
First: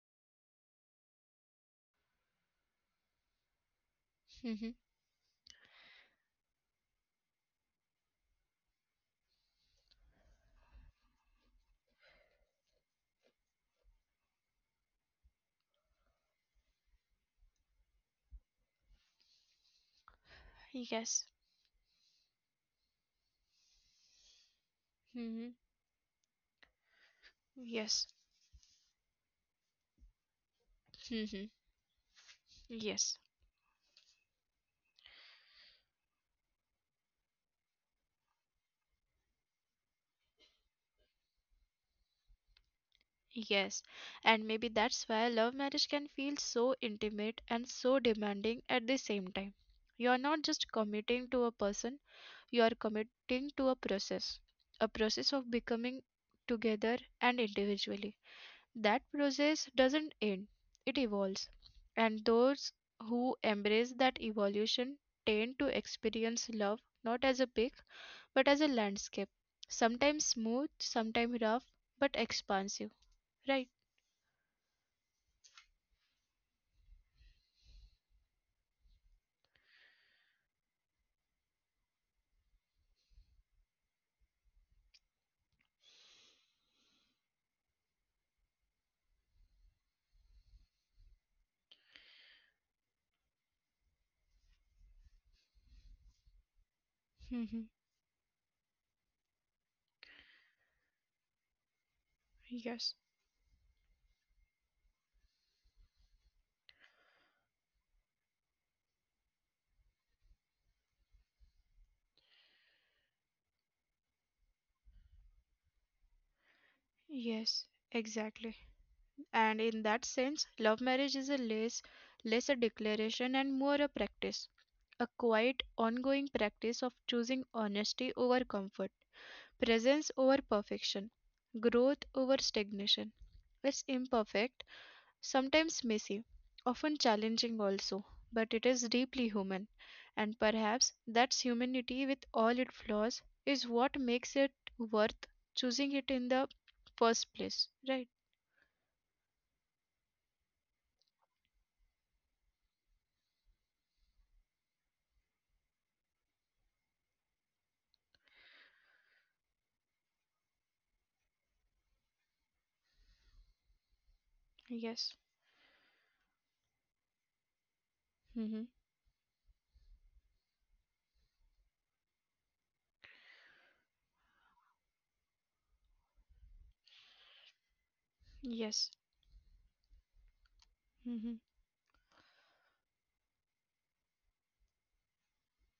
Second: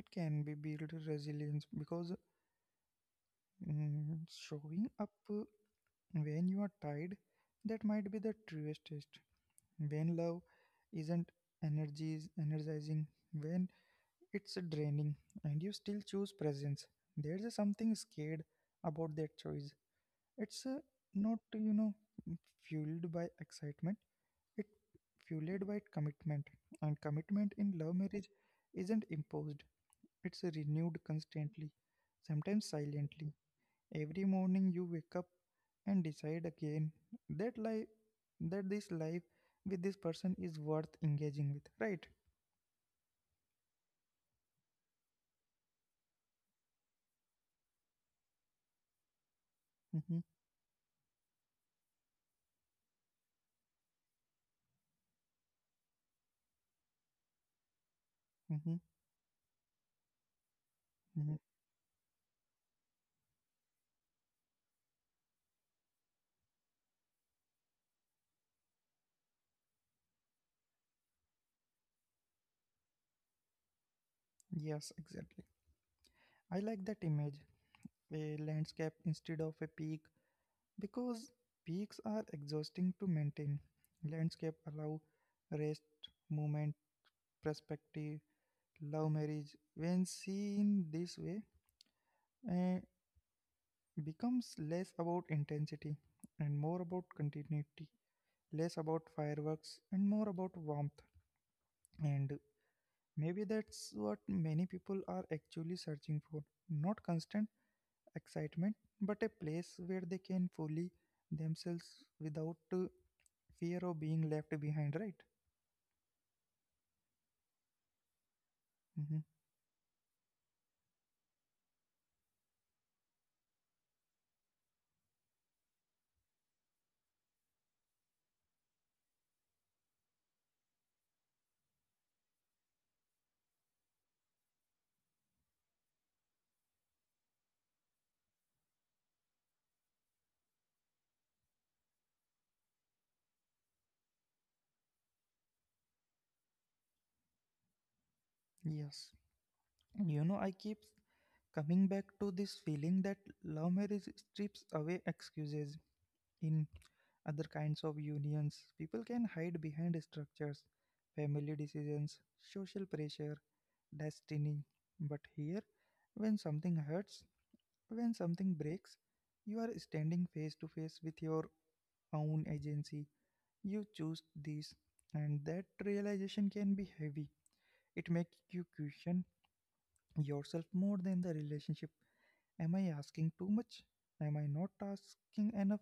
it can be build resilience because Hmm. showing up when you are tired, that might be the truest test. When love isn't energies energizing, when it's draining, and you still choose presence, there's a something scared about that choice. It's Yes. not, fueled by excitement, it Hmm. fueled by commitment. And commitment in love Yes. marriage isn't imposed, it's renewed Hmm. constantly, sometimes Yes. silently. Every morning you wake up and decide again that life that this life with this person is worth engaging with, right? Yes. And maybe that's why love marriage can feel so intimate and so demanding at the same time. You Mm-hmm. are not just committing to a person, you are committing to a process of becoming together and individually. Mm-hmm. That process doesn't end, it Mm-hmm. evolves. And those who embrace that evolution tend to experience love not as a peak, but as a landscape. Sometimes smooth, sometimes rough, but expansive, right? Yes, exactly. I like that image, a landscape instead of a peak, because peaks are exhausting to maintain. Landscape allow rest, movement, perspective, love marriage. When seen this way, eh, becomes less about intensity and more about Mm-hmm. continuity, less about fireworks and more about warmth. And Yes. maybe that's what many people are actually searching for. Not constant excitement, but a place where they can fully themselves without fear of being left behind, right? Yes. Exactly. Hmm. And in that sense, love marriage is less a declaration and more a practice, a quiet, ongoing practice of choosing honesty over comfort, presence over perfection, growth over stagnation. It's imperfect, sometimes messy, often challenging also, but it is deeply human. And perhaps that's humanity with all its flaws is what makes it worth choosing it in the first place. Right? Yes. You know, I keep coming back to this feeling that love marriage strips away excuses in other kinds of unions. People can hide behind structures, family decisions, social pressure, destiny. Yes. But here, when something hurts, when something Mm-hmm. breaks, you are standing face to face with your own agency. You choose this, and that realization can be heavy. It makes you Yes. question yourself more than the Mm-hmm. relationship. Am I asking too much? Am I not asking enough?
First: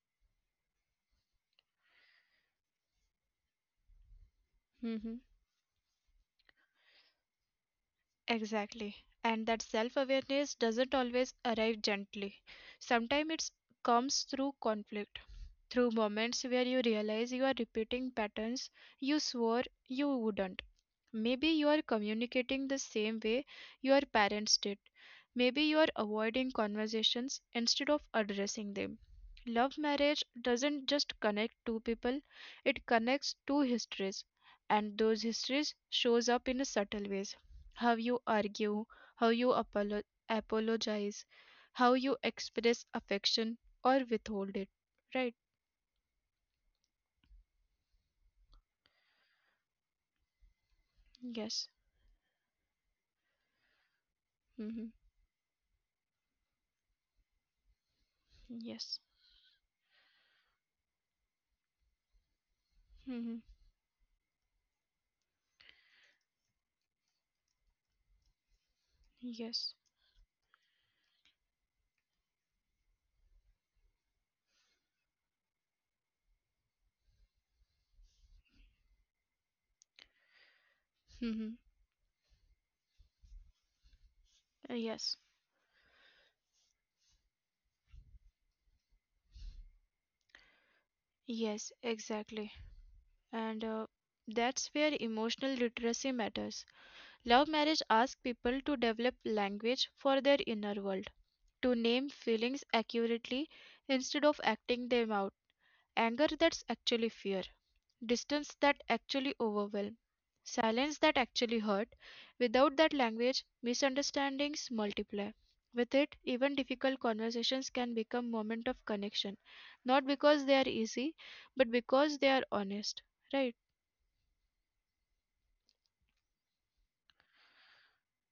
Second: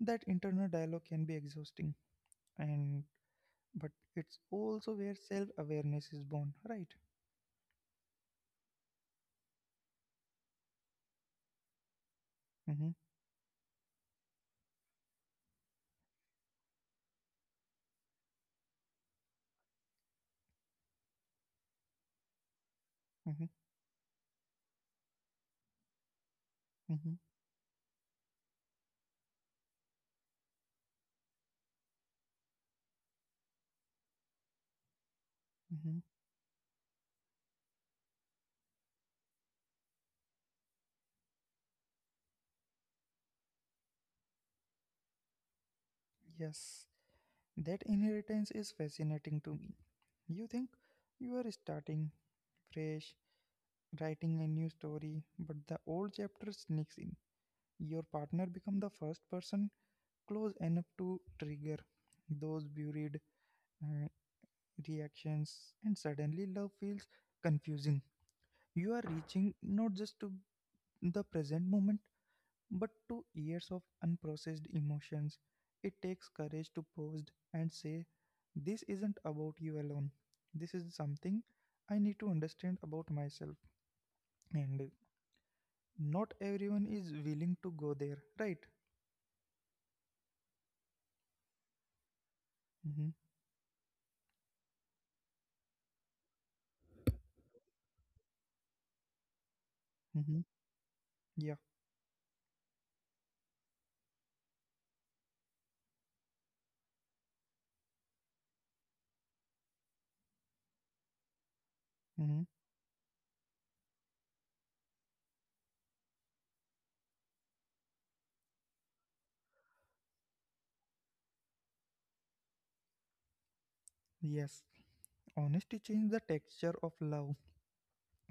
That internal dialogue can be exhausting, and but it's also Mm-hmm. where self awareness is born, right? Exactly. And that self awareness doesn't always arrive gently. Mm-hmm. Sometimes it comes through conflict, through moments where you realize you are repeating patterns you swore you wouldn't. Maybe you are communicating the same way Mm-hmm. your parents did. Maybe you are avoiding Mm-hmm. conversations instead of addressing them. Love marriage doesn't just connect two people, it connects two histories, and those histories Mm-hmm. shows up in a subtle ways. How you argue, how you apolo- apologize, how you express affection or withhold it, right? Yes, that inheritance is fascinating to me. You think you are Yes. starting fresh, writing a new Mhm. story, but the old chapter sneaks in. Your partner become the Yes. first person close enough to trigger those buried Mhm. uh, reactions, and suddenly love feels confusing. You are reaching Yes. not just to the present moment, but to years of unprocessed emotions. It takes courage to pause and say, "This isn't about you alone. This is something Mhm. I need to understand about myself." And Yes. not everyone is willing to go there, right? Yes, exactly. Mm-hmm. And that's where emotional literacy matters. Love marriage asks people to develop language for their Mm-hmm. inner world, Yeah. to name feelings accurately instead of acting them out. Anger that's actually fear, distance that actually overwhelmed, silence that actually hurt. Mm-hmm. Without that language, misunderstandings multiply. With it, even difficult conversations can become moments of connection, not because they are easy, but because they are honest. Right? Yes. Honesty changes the texture of love.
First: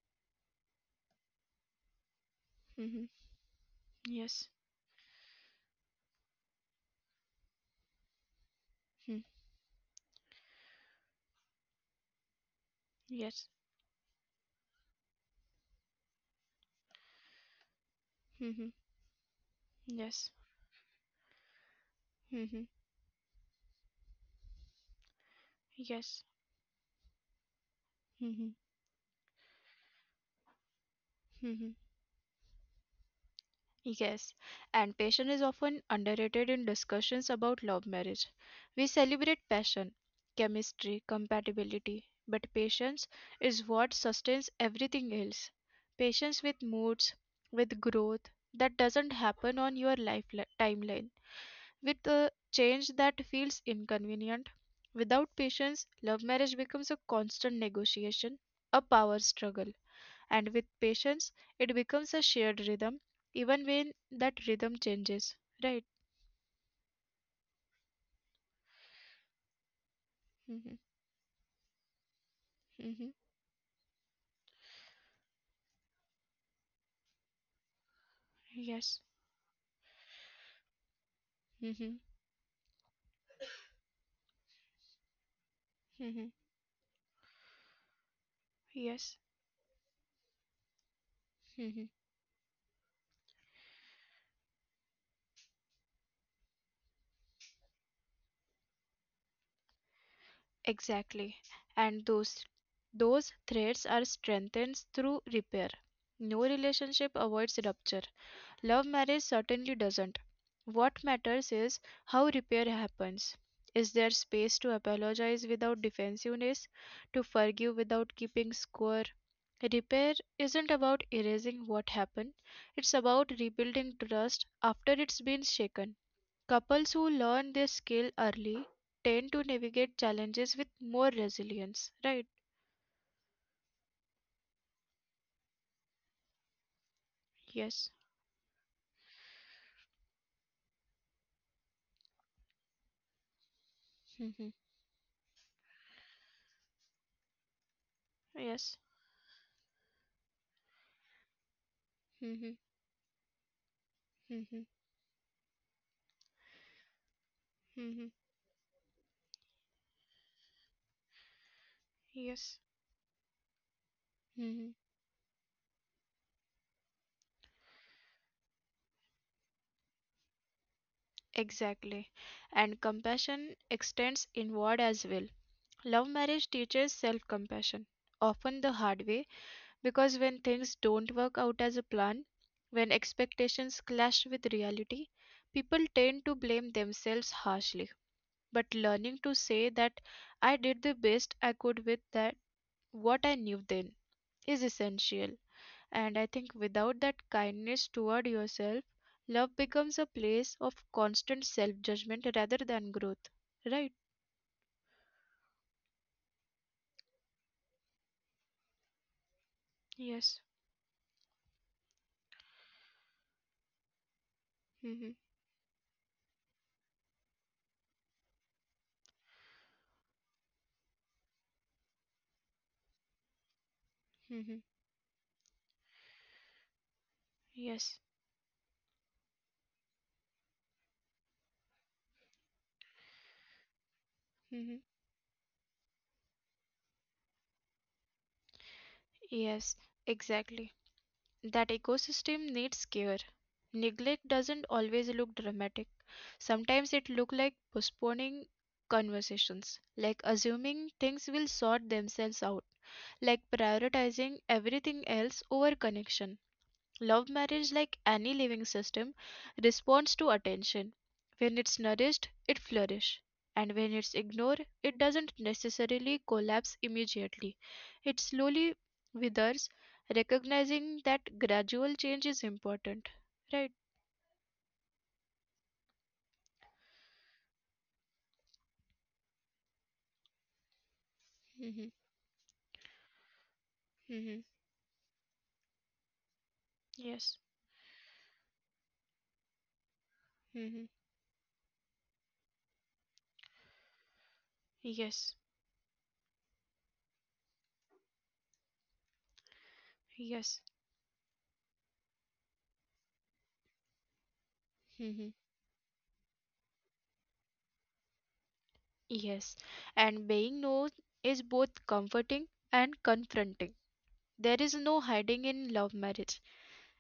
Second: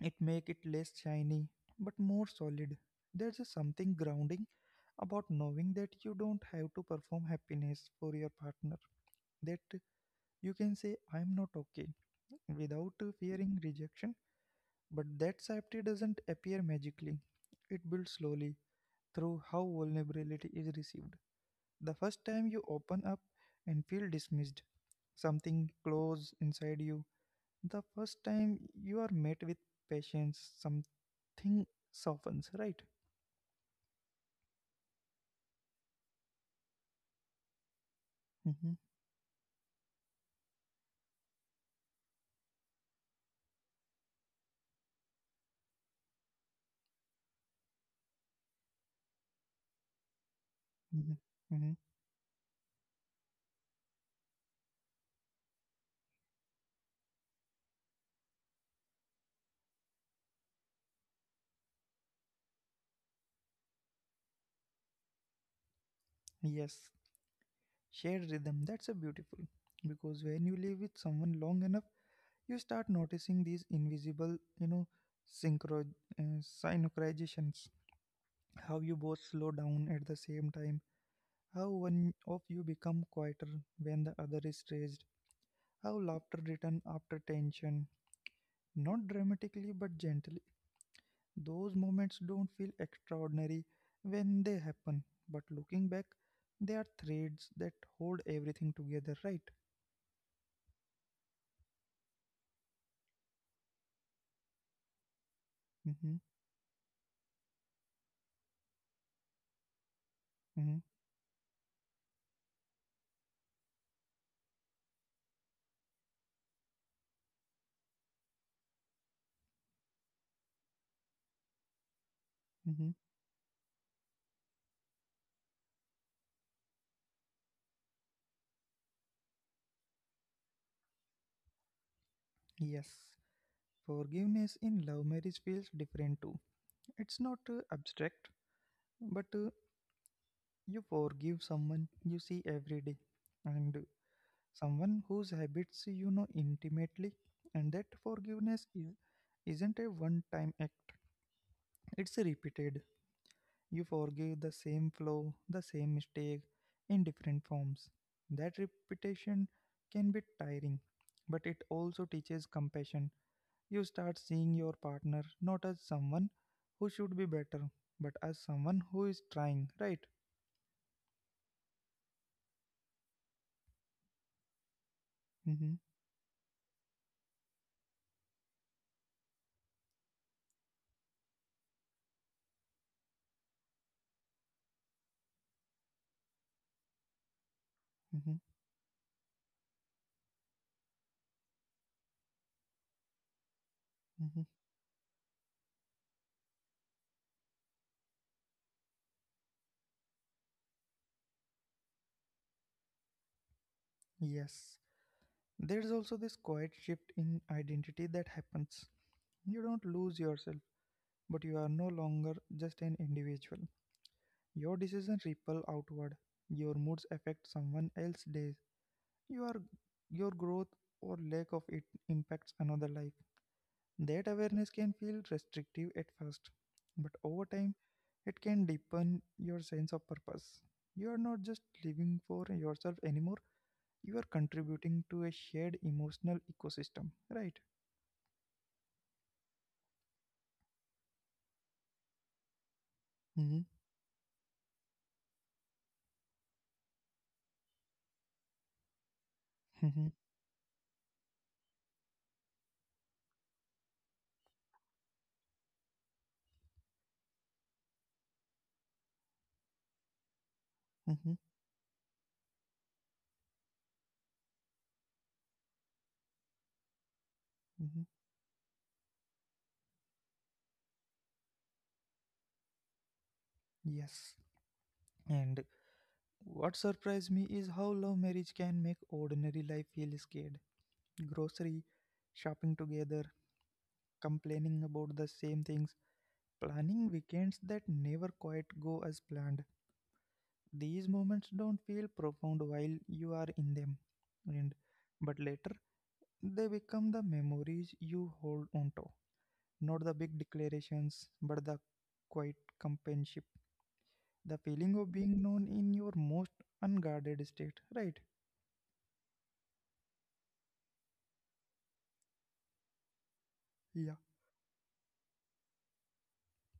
It make it less shiny but more solid, Mm-hmm. there's a something grounding Yes. about knowing that you don't have to perform happiness for your partner, Hmm. that you can say I'm not okay without Yes. fearing rejection. But that safety doesn't appear magically, it builds slowly Mm-hmm. through how Yes. vulnerability is received. The first time Mm-hmm. you open up and feel dismissed, something Yes. close inside you. The first Mm-hmm. time you are met with patience, Mm-hmm. something softens, right? Yes, and passion is often underrated in discussions about love marriage. Mhm. We celebrate passion, chemistry, compatibility, but patience is what sustains everything else. Patience with moods, with growth that doesn't happen on your timeline, Mhm. Mhm. with a change that feels inconvenient. Without patience, love marriage becomes a constant negotiation, a power struggle, and with patience it becomes a shared rhythm even when that rhythm changes, right? Yes, shared rhythm. That's a beautiful because when you Mm-hmm. live with someone long enough, you start Mm-hmm. noticing these invisible, synchro synchronizations. How Yes. you both slow down at the same time. How Mm-hmm. one of you become quieter when the other is raised. How Mm-hmm. laughter return after tension, Yes. not dramatically but gently. Mm-hmm. Those moments don't feel extraordinary when they happen, but looking back, they are threads that hold everything together, right? Exactly. And those threads are strengthened through repair. No Mm-hmm. relationship avoids rupture. Love marriage certainly doesn't. Mm-hmm. What matters is how repair happens. Is there space to apologize without defensiveness, to forgive without keeping score? Repair isn't about erasing what happened, it's Mm-hmm. about rebuilding trust after it's been shaken. Couples who learn this skill early tend to navigate challenges with more resilience, right? Yes. Forgiveness in love marriage feels different too. It's not Yes. Abstract, but you forgive someone you see every day and Mhm. someone whose habits you know intimately, and that Yes. forgiveness isn't a one time act, Mhm. it's repeated. You Mhm. forgive the same flaw, the same mistake in different Mhm. forms. That repetition can be tiring, but it Yes. also teaches compassion. You start Mhm. seeing your partner not as someone who should be better, but as someone who is trying, right? Exactly. And compassion extends inward as well. Love Mm-hmm. marriage teaches self compassion, often the hard way, because when things don't work out as a plan, when expectations clash with reality, people tend to blame themselves harshly. But Mm-hmm. learning to say that I did the best I could with that what I knew then is Mm-hmm. essential. And I think without that kindness toward yourself, love becomes a place of constant self judgment rather than growth. Right? Yes. There's also this quiet shift in identity that happens. You don't Yes. lose yourself, but you are no longer just an individual. Mhm. Your decisions ripple outward. Your moods affect someone else's days. Your your growth or lack of it impacts another life. Mhm. That awareness can feel restrictive at first, but over Yes. time it can deepen your sense of purpose. You are not just living for yourself anymore. You are Mhm. contributing to a shared emotional ecosystem, right? Yes. Exactly. That ecosystem needs care. Hmm. Neglect doesn't always look dramatic. Sometimes it look like postponing conversations, like Hmm. assuming things will sort themselves out, like prioritizing everything else over connection. Love marriage, like any living system, responds to attention. When Hmm. it's nourished, it flourishes. And when it's ignored, it doesn't necessarily collapse immediately. It Hmm. slowly withers, recognizing that gradual change is important. Right? Yes. And what surprised me is how love marriage can make ordinary life feel scared. Mm-hmm. Grocery shopping together, Mm-hmm. complaining about the same things, planning Yes. weekends that never quite go as planned. Mm-hmm. These moments don't feel profound while you are in them, and Yes. but later they become the memories you hold onto. Not the big Yes. declarations, but the quiet companionship, the feeling Mm-hmm. of being known in your most unguarded state, right? Yes. And being known is both comforting and confronting. Yeah. There is no hiding in love marriage.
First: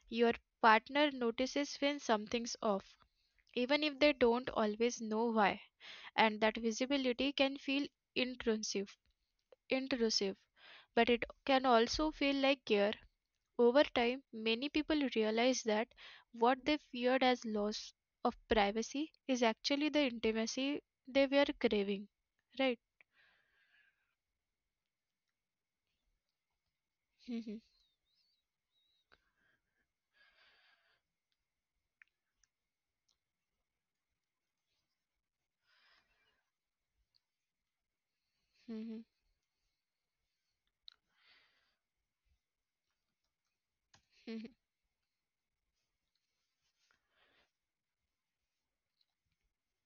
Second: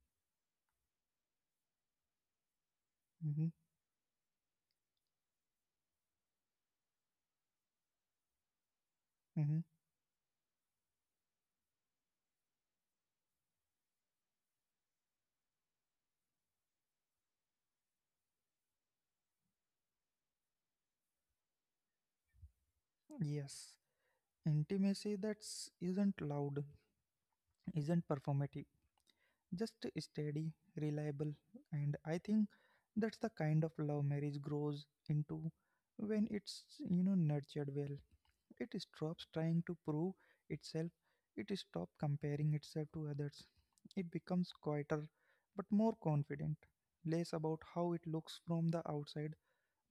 Your partner notices when something's off, hmm even if they don't always know why, and that visibility can feel intrusive, hmm intrusive, but it can also feel like care. Over time, many people realize that what they feared as loss of privacy is actually the intimacy they were craving, right? Yes. Intimacy that's not loud, isn't performative, just steady, reliable, and I think that's the kind of love marriage grows into when it's nurtured well. It stops trying to prove itself. It stops comparing itself to others. It becomes quieter but more confident, less about how it looks from the outside,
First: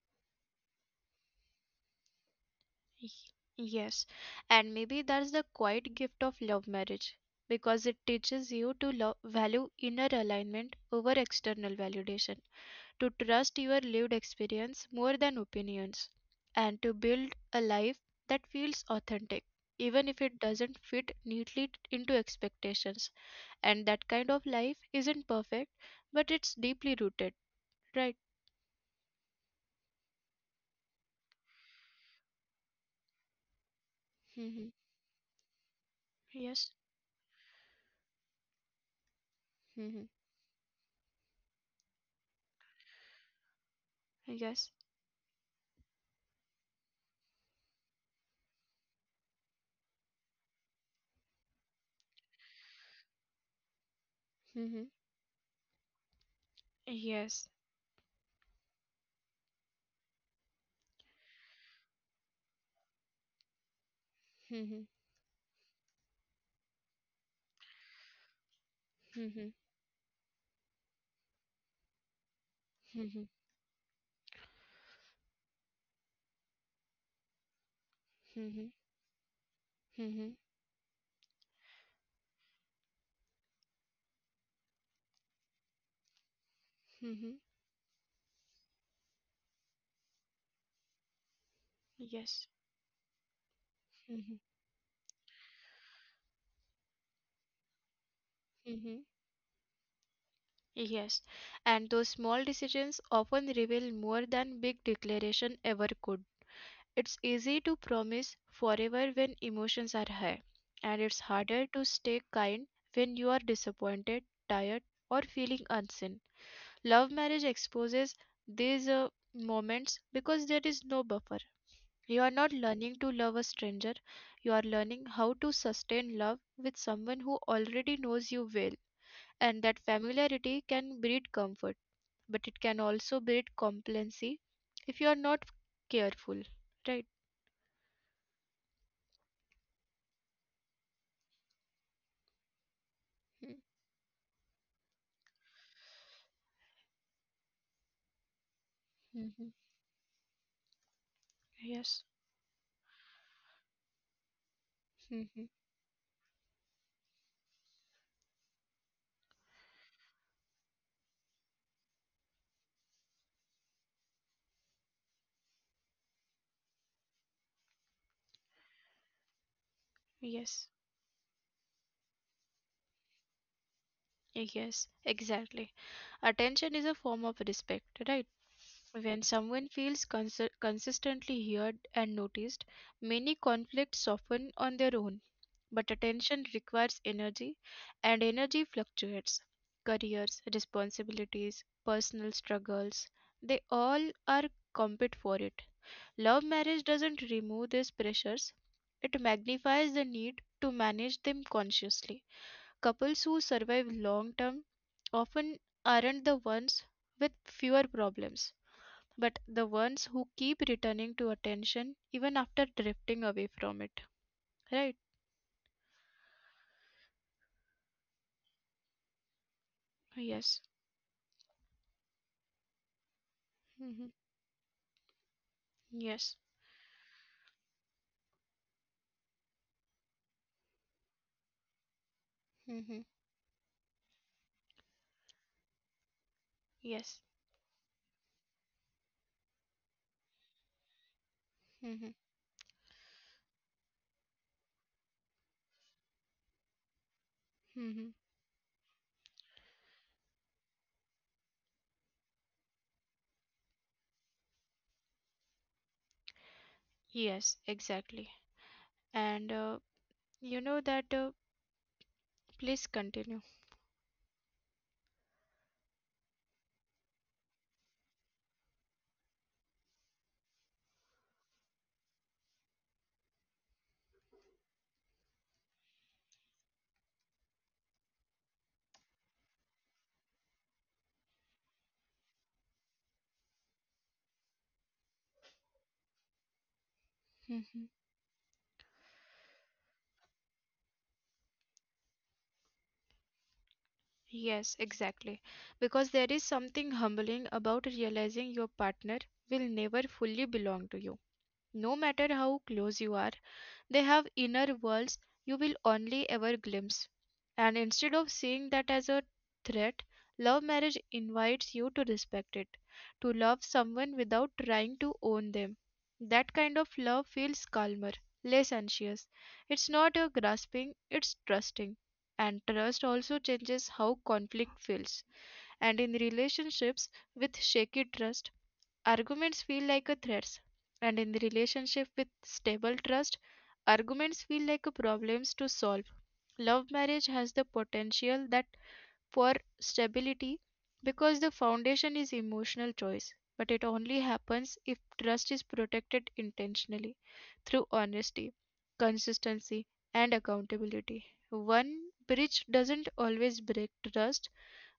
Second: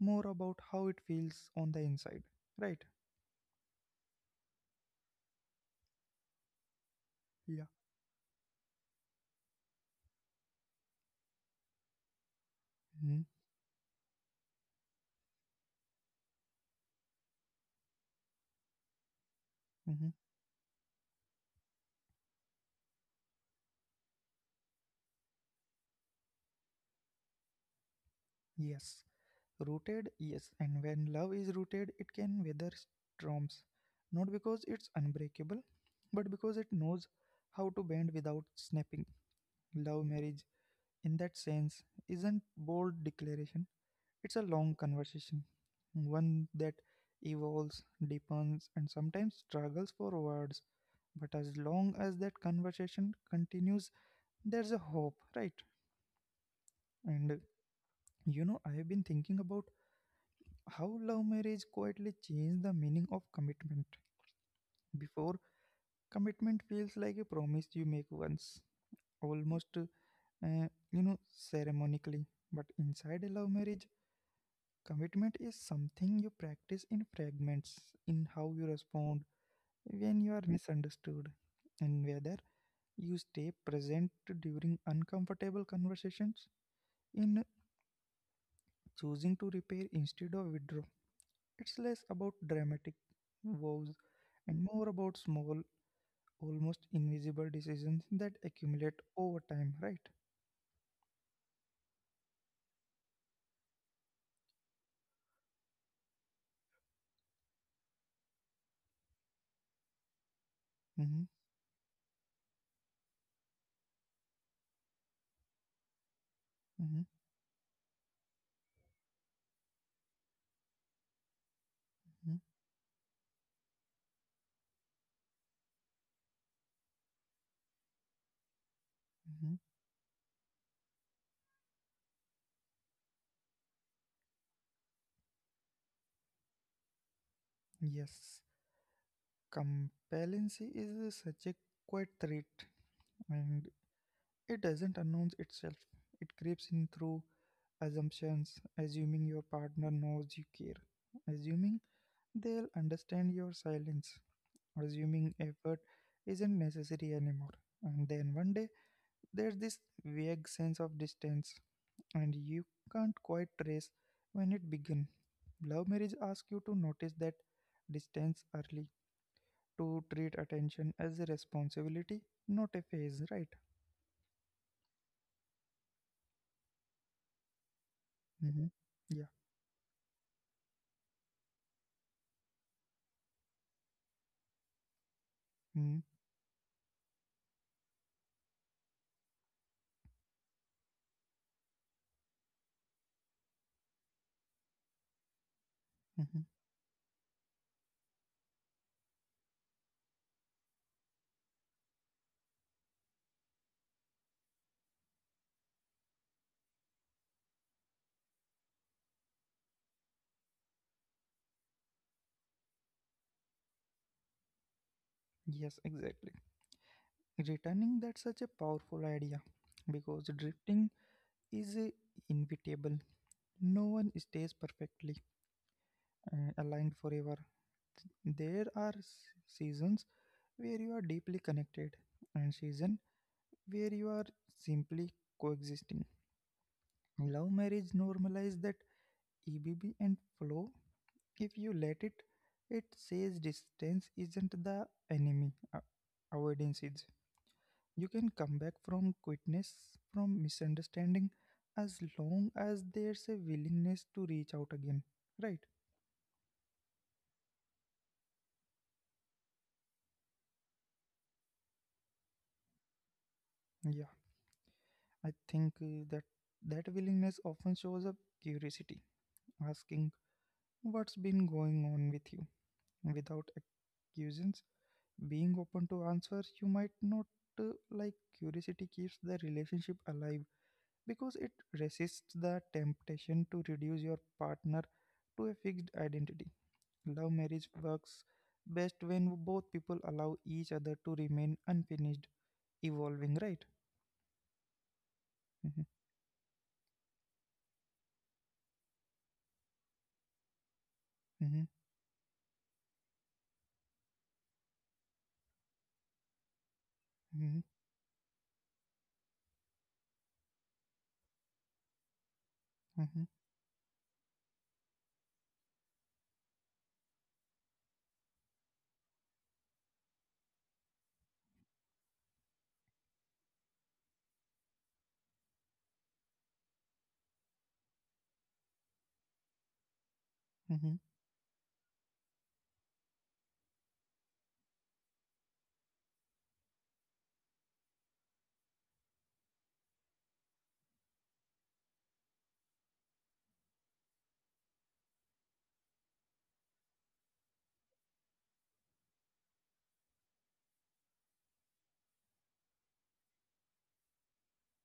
more about how it feels on the inside. Right? Y- Yes, and maybe that's the quiet gift of love marriage Yeah. because it teaches you to love, value inner alignment over external validation, to Mm-hmm. trust your lived experience more than opinions, and to build a life that feels authentic, Mm-hmm. even if it doesn't fit neatly into expectations. And that kind of life isn't perfect, but it's deeply rooted, right? Yes. Rooted, yes, and when love is rooted, it can weather storms. Not because Hmm. it's unbreakable, but because it Yes. knows how to bend without snapping. Love Hmm. marriage, in that sense, isn't bold declaration. It's a long Yes. conversation, one that evolves, deepens, and sometimes struggles for words. But as long as that conversation continues, there's a Hmm. hope, right? And Yes. I have been thinking about how love marriage quietly changed the meaning of commitment. Hmm. Before, commitment feels like a promise you make once, almost, uh, you know, ceremonically. But inside a love Mhm, marriage, commitment is something you practice in fragments, in how you mhm, respond when you are mhm, misunderstood, and whether you stay present during uncomfortable conversations, in mhm. choosing to repair instead of withdraw. It's less about Yes. dramatic vows and Mhm, more about small, almost invisible decisions that accumulate mhm. over time, right? Yes. And those small decisions often reveal more than big declaration ever could. It's easy to promise forever when emotions are high, Mm-hmm, and it's harder to stay kind when you are disappointed, tired, or feeling unseen. mm-hmm, Love marriage exposes these moments because there is no buffer. You are not learning to love a stranger, you are learning how to sustain love with someone who already knows you well. mm-hmm, mm-hmm. And that familiarity can breed comfort, but it can also breed complacency if you are not careful. Right? Yes, competency is such a quiet trait, and it doesn't announce itself. It creeps in through assumptions, assuming your Mm-hmm. partner knows you care, assuming Yes. they'll understand your silence, assuming Mm-hmm. effort isn't necessary anymore. And then one day there's this vague sense of distance and you can't quite trace when it began. Love marriage asks you to notice that distance early, to treat attention Yes. as a responsibility, not a phase, right? Yes, exactly. Attention is a form of respect, right? Mm-hmm. Yeah. When someone feels consistently heard and noticed, many conflicts soften on their own. Mm-hmm. But attention requires energy, and energy fluctuates. Careers, responsibilities, personal struggles, they all are compete for it. Mm-hmm. Love marriage doesn't remove these pressures, it magnifies the need to manage them consciously. Couples who survive long term often aren't the ones with fewer problems, but the ones who keep returning to attention even after drifting away from it. Right? Yes, exactly. Returning, that's such a powerful idea because Yes. drifting is inevitable. No Mhm. one stays perfectly Yes. Aligned forever. There are seasons where you are deeply connected and Mm-hmm. season where you are simply coexisting. Yes. Love marriage normalizes that EBB and flow. If you Mm-hmm. let it, it says distance isn't the enemy, avoidance is. Mm-hmm. You can come back from quitness, from misunderstanding, as long as there's a willingness to reach out again. Right? Yes, exactly. And you know that, please continue. Yeah, I think that willingness often shows up curiosity, asking what's been going on with you without accusations. Being open to answers you might not like, curiosity keeps the relationship alive because it resists the temptation to reduce your partner to a fixed identity. Love marriage Mm-hmm. works best when both people allow each other to remain unfinished, evolving, right? Yes, exactly. Mhm, Because there is something humbling about realizing your partner will never fully belong to you. mhm, No matter how close you are, they have inner worlds you will only ever glimpse. mhm, And instead of seeing that as a threat, love marriage invites you to respect it, to mhm, love someone without trying to own them. That kind of love feels calmer, less anxious. It's not a grasping, it's trusting. And trust also changes how conflict feels. And in relationships with shaky trust, arguments feel like a threats, mhm. and in the relationship with stable trust, arguments feel like a problems to solve. Love marriage has the potential that for stability because the foundation is emotional choice, but it only happens if trust is protected intentionally through honesty, consistency, and accountability. One breach doesn't always break trust,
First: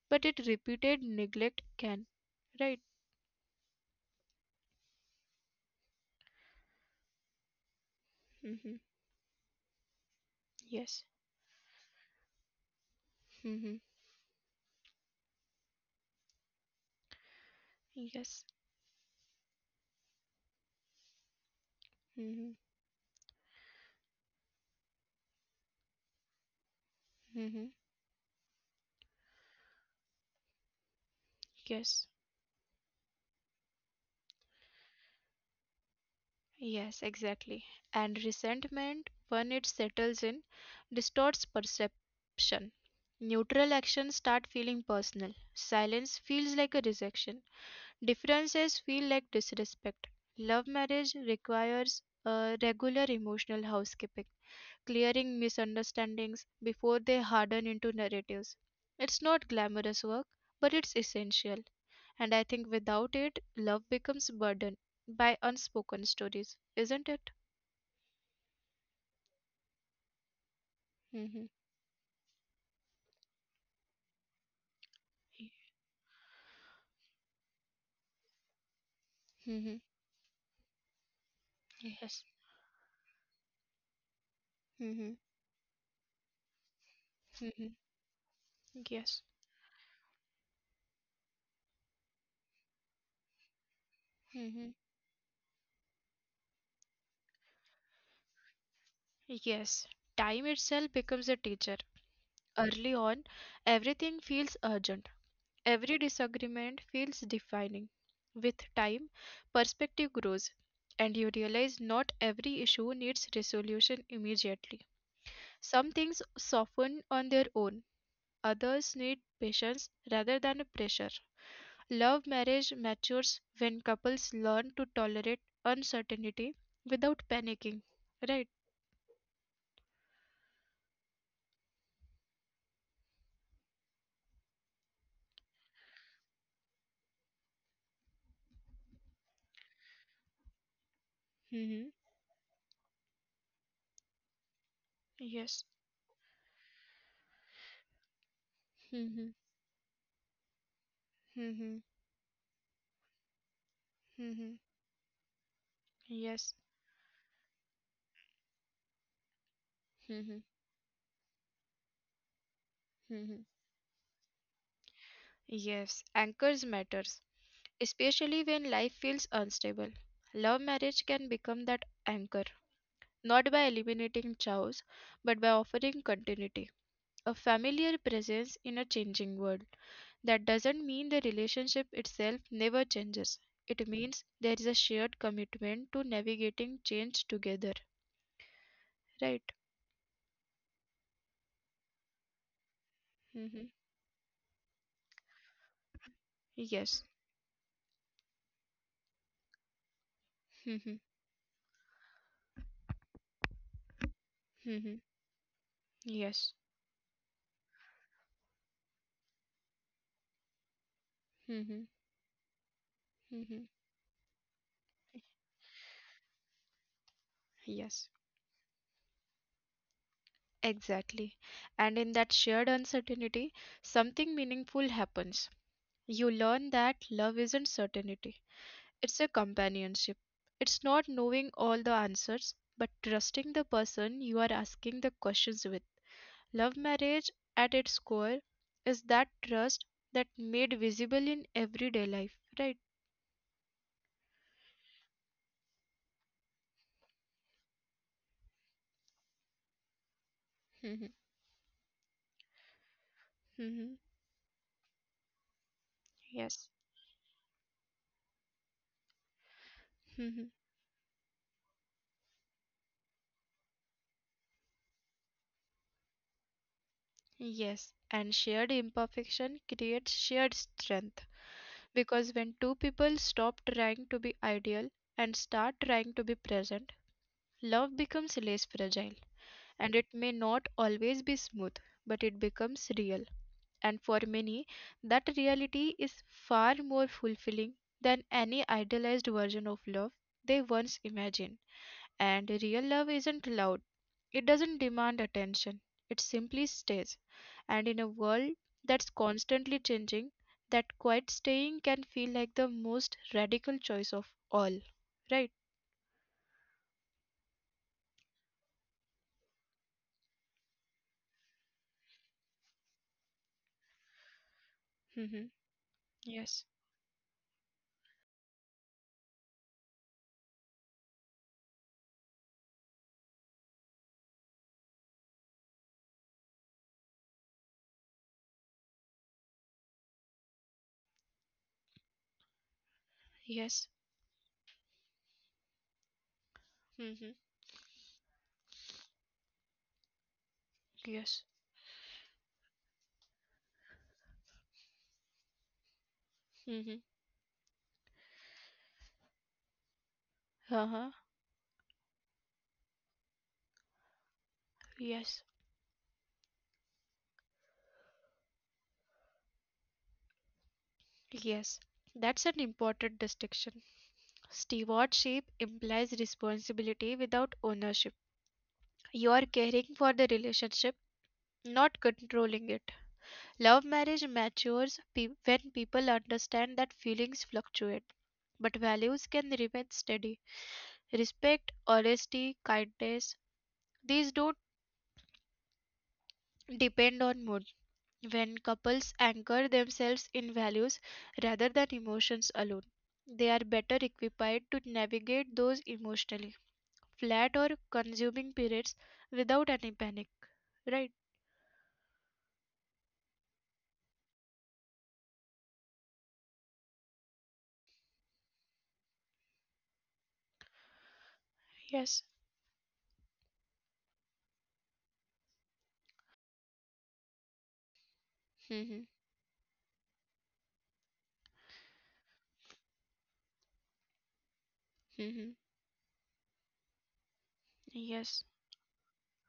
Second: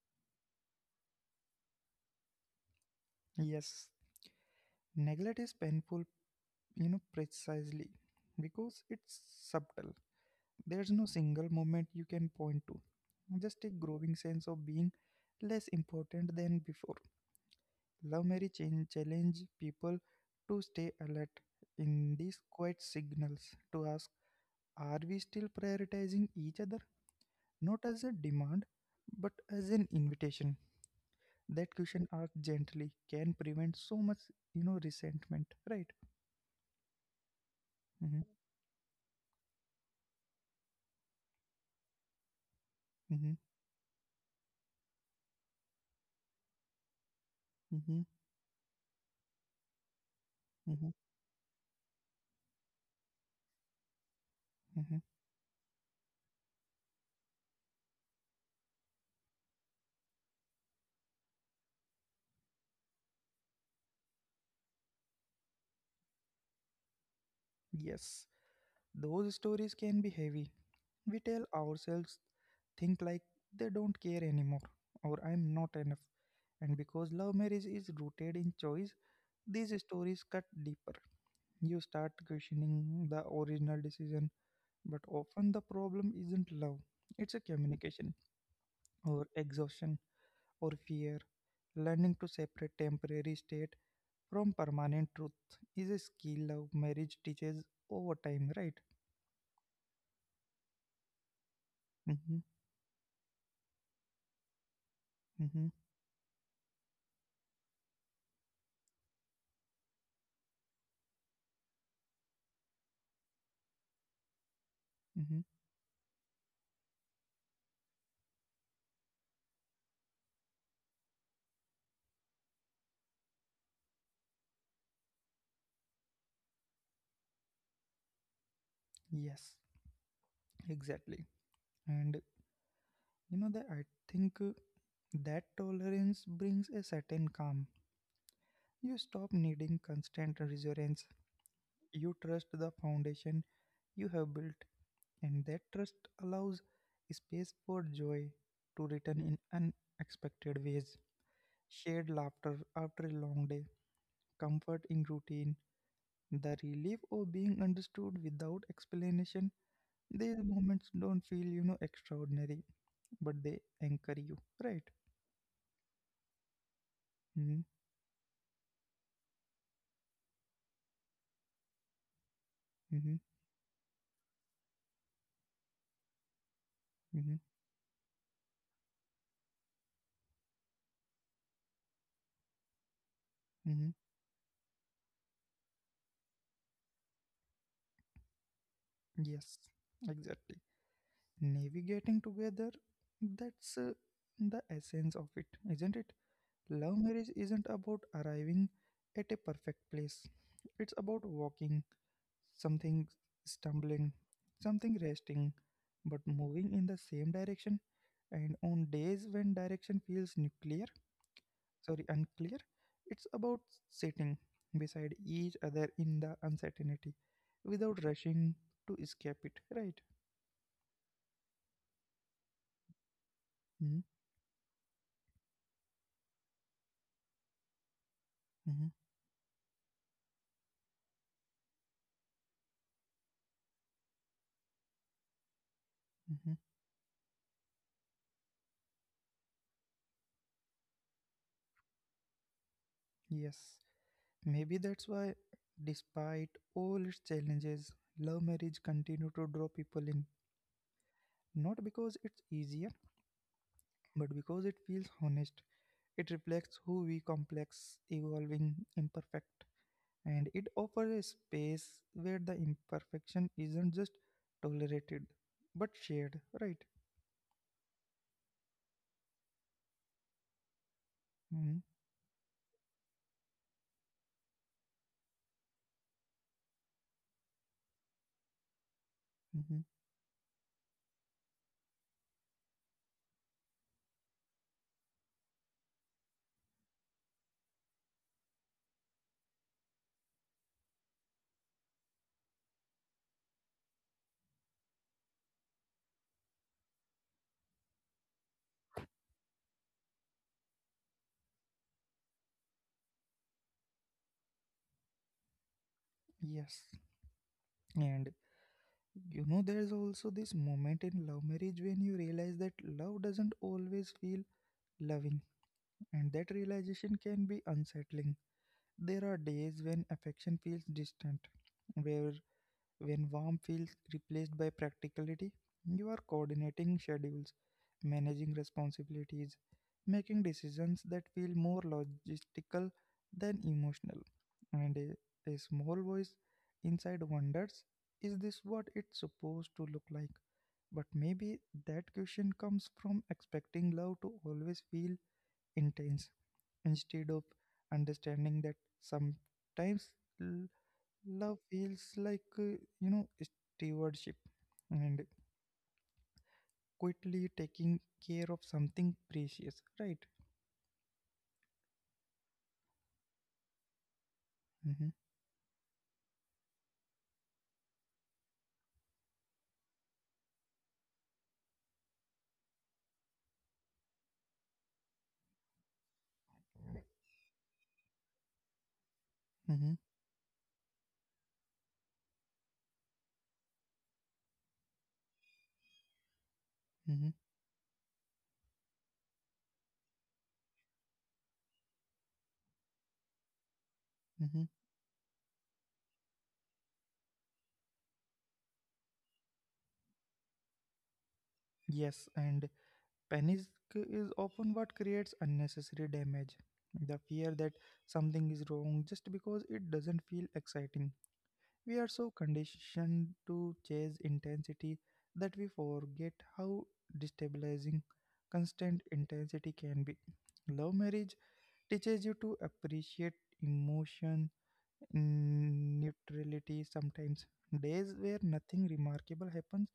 but it repeated neglect can, right? Yes, neglect is painful, precisely Hmm. because it's subtle. There's Yes. no single moment you can point to, just a Mhm. growing sense of being less important than before. Love Yes. Mary change, challenge people to stay alert in these Hmm. quiet signals, to ask, are we still prioritizing each other? Hmm. Not as a demand, but as an invitation. That Yes. question asked gently can prevent so much, resentment, right? Yes, exactly. Mm-hmm, And resentment, when it settles in, distorts perception. mm-hmm, Neutral actions start feeling personal. Silence feels like a rejection. mm-hmm, Differences feel like disrespect. Love mm-hmm, marriage requires a regular emotional housekeeping, mm-hmm. clearing misunderstandings before they harden into narratives. It's not glamorous work, but it's essential. And I think without it, love becomes burdened by unspoken stories, isn't it? Yes, those stories can be heavy. We tell ourselves think like they don't care anymore or I'm not Mm-hmm. enough. And because love marriage is rooted in choice, these Mm-hmm. stories cut deeper. You start Yes. questioning the original decision, but Mm-hmm. often the problem isn't love, it's a Mm-hmm. communication Yes. or exhaustion or fear. Learning to separate temporary state from Mm-hmm. permanent truth is a skill love marriage teaches over time, right? Yes. Time itself becomes a teacher. Mm-hmm, Early on, everything feels urgent. mm-hmm, Every disagreement feels defining. With time, perspective grows, and you realize not every issue needs resolution immediately. mm-hmm. Some things soften on their own. Others need patience rather than pressure. Love marriage matures when couples learn to tolerate uncertainty without panicking, right? Yes, exactly. And You know that I think that tolerance brings a certain calm. You stop needing constant reassurance. Mm-hmm. You trust the foundation you have built, and that Yes. trust allows space for joy to return Mm-hmm. in unexpected ways. Mm-hmm. Shared laughter after a long day, Mm-hmm. comfort in routine, Yes. the relief of being understood without explanation. Mm-hmm. These moments don't feel, extraordinary, but Mm-hmm. they anchor you, right? Yes. Anchors matters, Mm-hmm, especially when life feels unstable. Love marriage can become that anchor, mm-hmm, not by eliminating chaos, but by offering continuity, a mm-hmm, familiar presence in a changing world. That doesn't mean the relationship itself never changes. It mm-hmm. means there is a shared commitment to navigating change together, right? Yes, exactly. Navigating together, Hmm. that's the essence of it, isn't it? Love Yes. marriage isn't about arriving at a perfect place, it's Mhm. about walking, something stumbling, something Mhm. resting, but Yes. moving in the same direction. And on days when direction feels nuclear, Mhm. sorry, unclear, it's about Mhm. sitting beside each other in the uncertainty without Yes. rushing to escape it, right? Exactly. And in that shared uncertainty, Hmm? something meaningful happens. You learn that love isn't certainty, Mhm, it's a companionship. It's not knowing all the answers, but trusting the person you are asking the questions with. mhm. Love marriage, at its core, is that trust that made visible in everyday life, right? Yes, maybe that's why, despite all its challenges, love marriage continue to draw people in. Mhm. Not because it's easier, Mhm, but because it feels honest. It yes. reflects who we complex, evolving, imperfect, and Mhm. it offers a space where the imperfection isn't just tolerated, but shared. Right? Yes. And shared imperfection creates shared strength, Mhm, because when two people stop trying to be ideal and start trying to be present, love becomes less fragile, mhm. and it may not always be smooth, but it becomes real. And for many, that reality is far more fulfilling than any idealized version of love they once imagined. And real love isn't loud, it doesn't demand attention, it simply stays. And in a world that's constantly changing, that quiet staying can feel like the most radical choice of all, right? Yes, and there's also this moment in love marriage when you realize that love doesn't always feel loving, Mm-hmm. and that Yes. realization can be unsettling. There are days when affection feels distant, where when warmth feels replaced by practicality, you are coordinating schedules, managing responsibilities, making decisions that feel more logistical than emotional. Yes. And a small voice inside wonders, Mm-hmm. is this what it's supposed to look like? But maybe Yes. that question comes from expecting love to always feel intense instead of Mm-hmm. understanding that sometimes l- love Uh-huh. feels like you know stewardship and Yes. quickly taking care of something precious, right? Yes. That's an important distinction. Mm-hmm, Stewardship implies responsibility without ownership. You are caring for the relationship, not controlling it. Love marriage matures when people understand that feelings fluctuate, but mm-hmm, values can remain steady. Respect, honesty, kindness, these don't mm-hmm, depend on mood. When couples anchor themselves in values rather than emotions alone, they are mm-hmm. better equipped to navigate those emotionally flat or consuming periods without any panic, right? Yes, and panic is often what creates unnecessary damage, the fear that something is wrong just because it doesn't feel exciting. We are so Yes. conditioned to chase intensity that we forget how destabilizing constant Mm-hmm. intensity can be. Love marriage teaches you to appreciate emotion, Mm-hmm. Neutrality sometimes. Days where nothing Yes. remarkable happens,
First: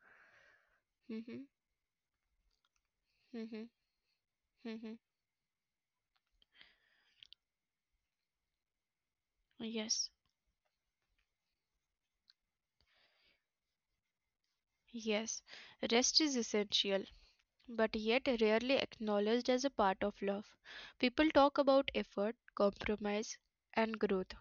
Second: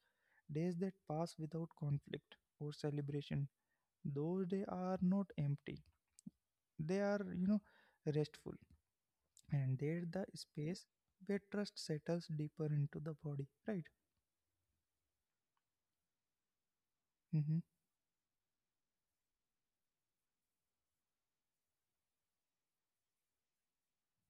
days that pass Mm-hmm. without conflict or celebration. Mm-hmm. Those days Mm-hmm. are not empty. They are, restful. And Yes. there's the space where trust settles deeper into the body, right? Yes, rest is essential, Mhm, but yet rarely acknowledged as a part of love. People talk about effort, compromise, and growth,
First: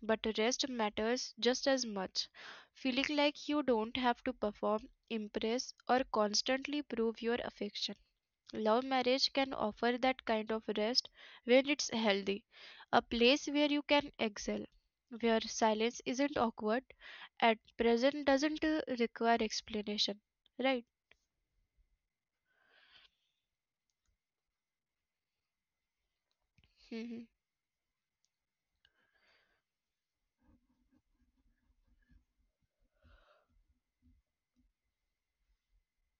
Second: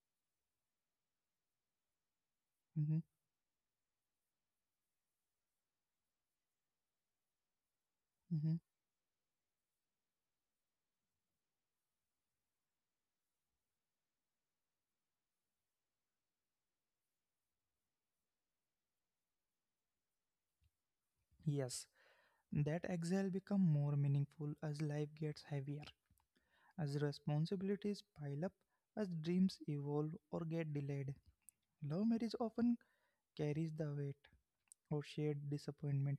but rest matters just as much, mhm, feeling like you don't have to perform, impress, or constantly prove your affection. mhm. Love marriage can offer that kind of rest when it's healthy, a place where you can excel, where silence isn't awkward, at present doesn't require explanation, right? Yes, that exhale become more meaningful as life gets heavier, as Mhm. responsibilities pile up, as dreams evolve or get delayed. Love marriage often carries the weight of shared disappointment,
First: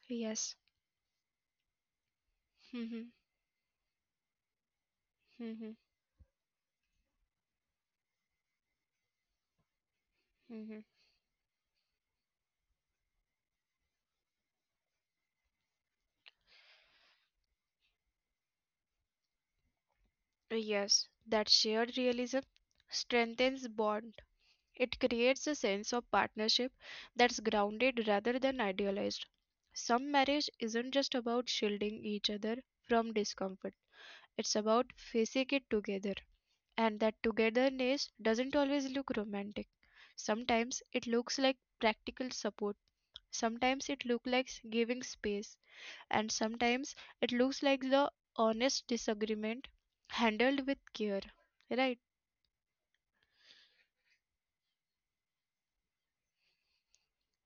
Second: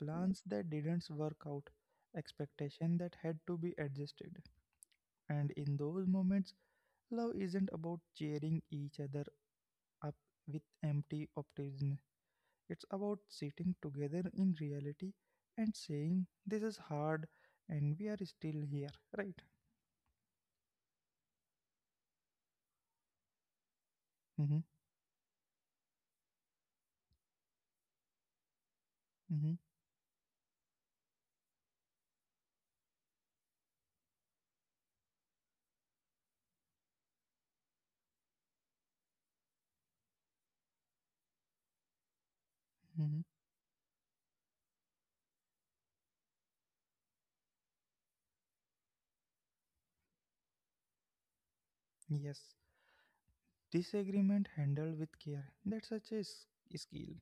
plans Yes. that didn't work out, expectation Mhm. that had to be adjusted. And Mhm. in those moments, love isn't about cheering each other up with Mhm. empty optimism. It's about sitting together in reality and saying, this is hard and we are still here, right? Yes, that shared realism strengthens bond. Mm-hmm, It creates a sense of partnership that's grounded rather than idealized. mm-hmm, Some marriage isn't just about shielding each other from discomfort. It's about facing it together. And that togetherness doesn't always look romantic. Sometimes it looks like practical support. mm-hmm. Sometimes it looks like giving space. And sometimes it looks like the honest disagreement handled with care, right? Yes. Disagreement handled with care. That's such a skill.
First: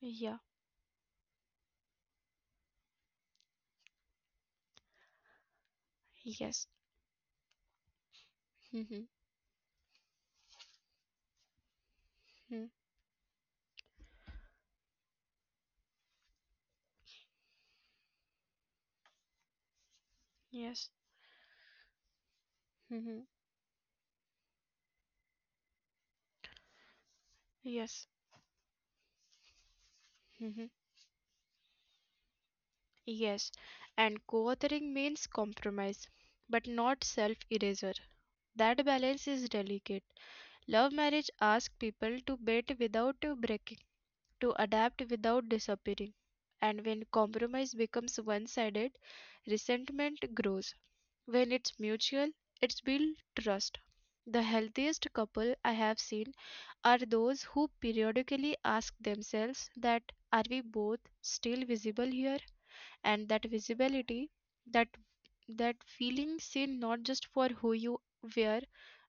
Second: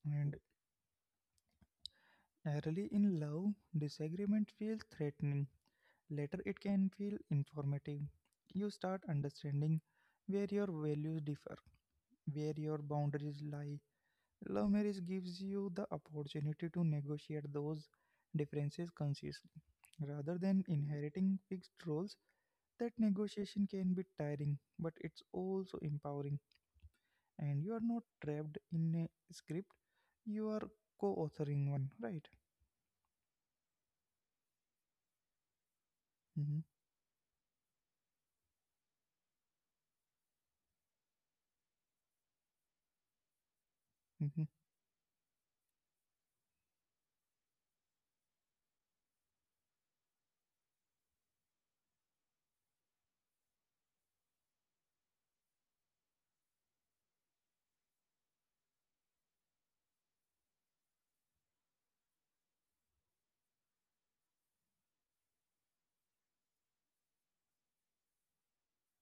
Yeah. And early in love, disagreement feels threatening. Later, it Yes. can feel informative. You Mhm. start understanding where your values differ, where Mhm. your boundaries lie. Love marriage gives you the opportunity to negotiate those differences consciously. Rather than Yes. inheriting fixed roles, that Mhm. negotiation can be tiring, but it's also empowering. And you are Yes. not trapped in a script, you Mhm. are co authoring one, right? Yes. And co authoring means compromise, but hmm not self erasure. That balance is delicate. Love marriage asks people to bend without breaking, hmm to adapt without disappearing. And when compromise becomes one sided, resentment grows. When it's mutual, it's built trust. The healthiest couple I have seen are those who periodically ask themselves that, are we both still visible here? And that visibility, that that feeling seen, not just for who you were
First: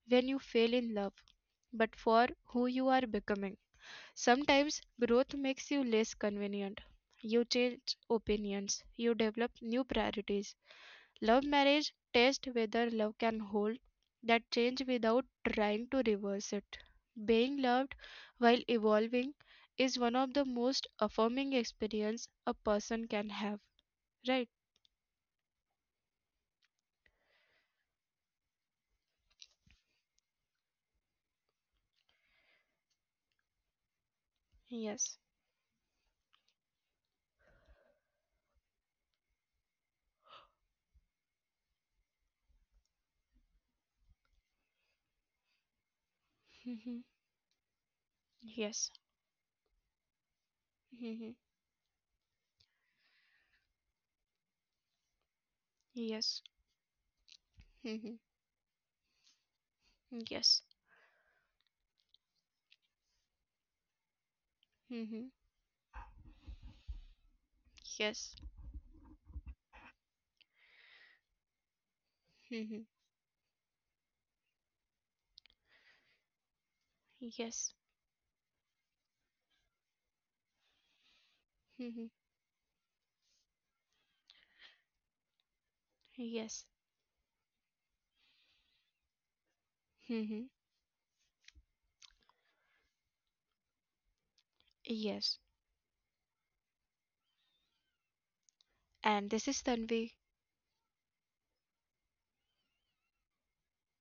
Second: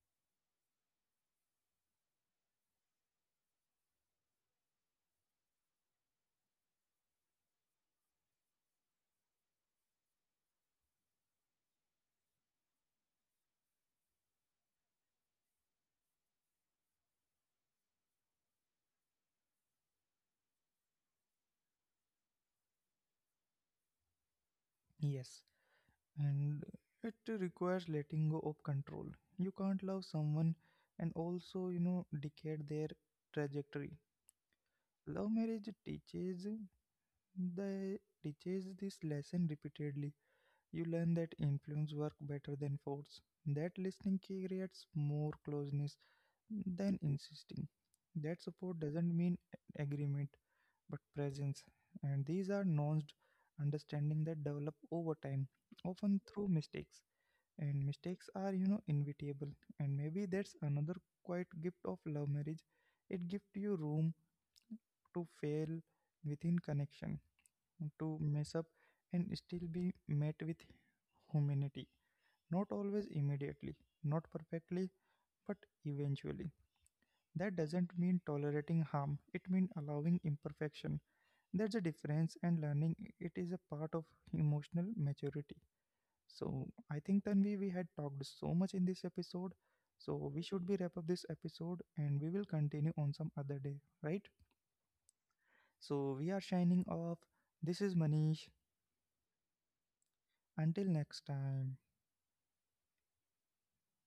when you fell in love, but for who you are becoming. Sometimes growth makes you less convenient. You change opinions, you develop new priorities. Love marriage tests whether love can hold that change without trying to reverse it. Being loved while evolving is one of the most affirming experience a person can have, right? Yes. And it requires letting go of control. You can't love someone and also, dictate their trajectory. Yes. Love marriage teaches, they teaches this lesson repeatedly. You learn that influence works better than force. That listening creates more closeness than Mhm. insisting. That support Yes. doesn't mean agreement but Mhm. presence. And these are nuanced understanding that develop over time, often Yes. through mistakes. And Mhm. mistakes are, inevitable. And maybe that's Yes. another quiet gift of love marriage. It gives you room to Mhm. fail within connection, to Yes. mess up and still be met with humanity. Not Mhm. always immediately, not perfectly, but eventually. That Yes. doesn't mean tolerating harm, it means allowing imperfection. There's a Hmm. difference, and learning it is a part of emotional maturity. Yes. So, I think Tanvi, we had talked so much in this episode. So, we Hmm. should be wrap up this episode and we will continue on some other day, right? Yes. So, we are shining off. This is Manish. And this is Tanvi. Until next time.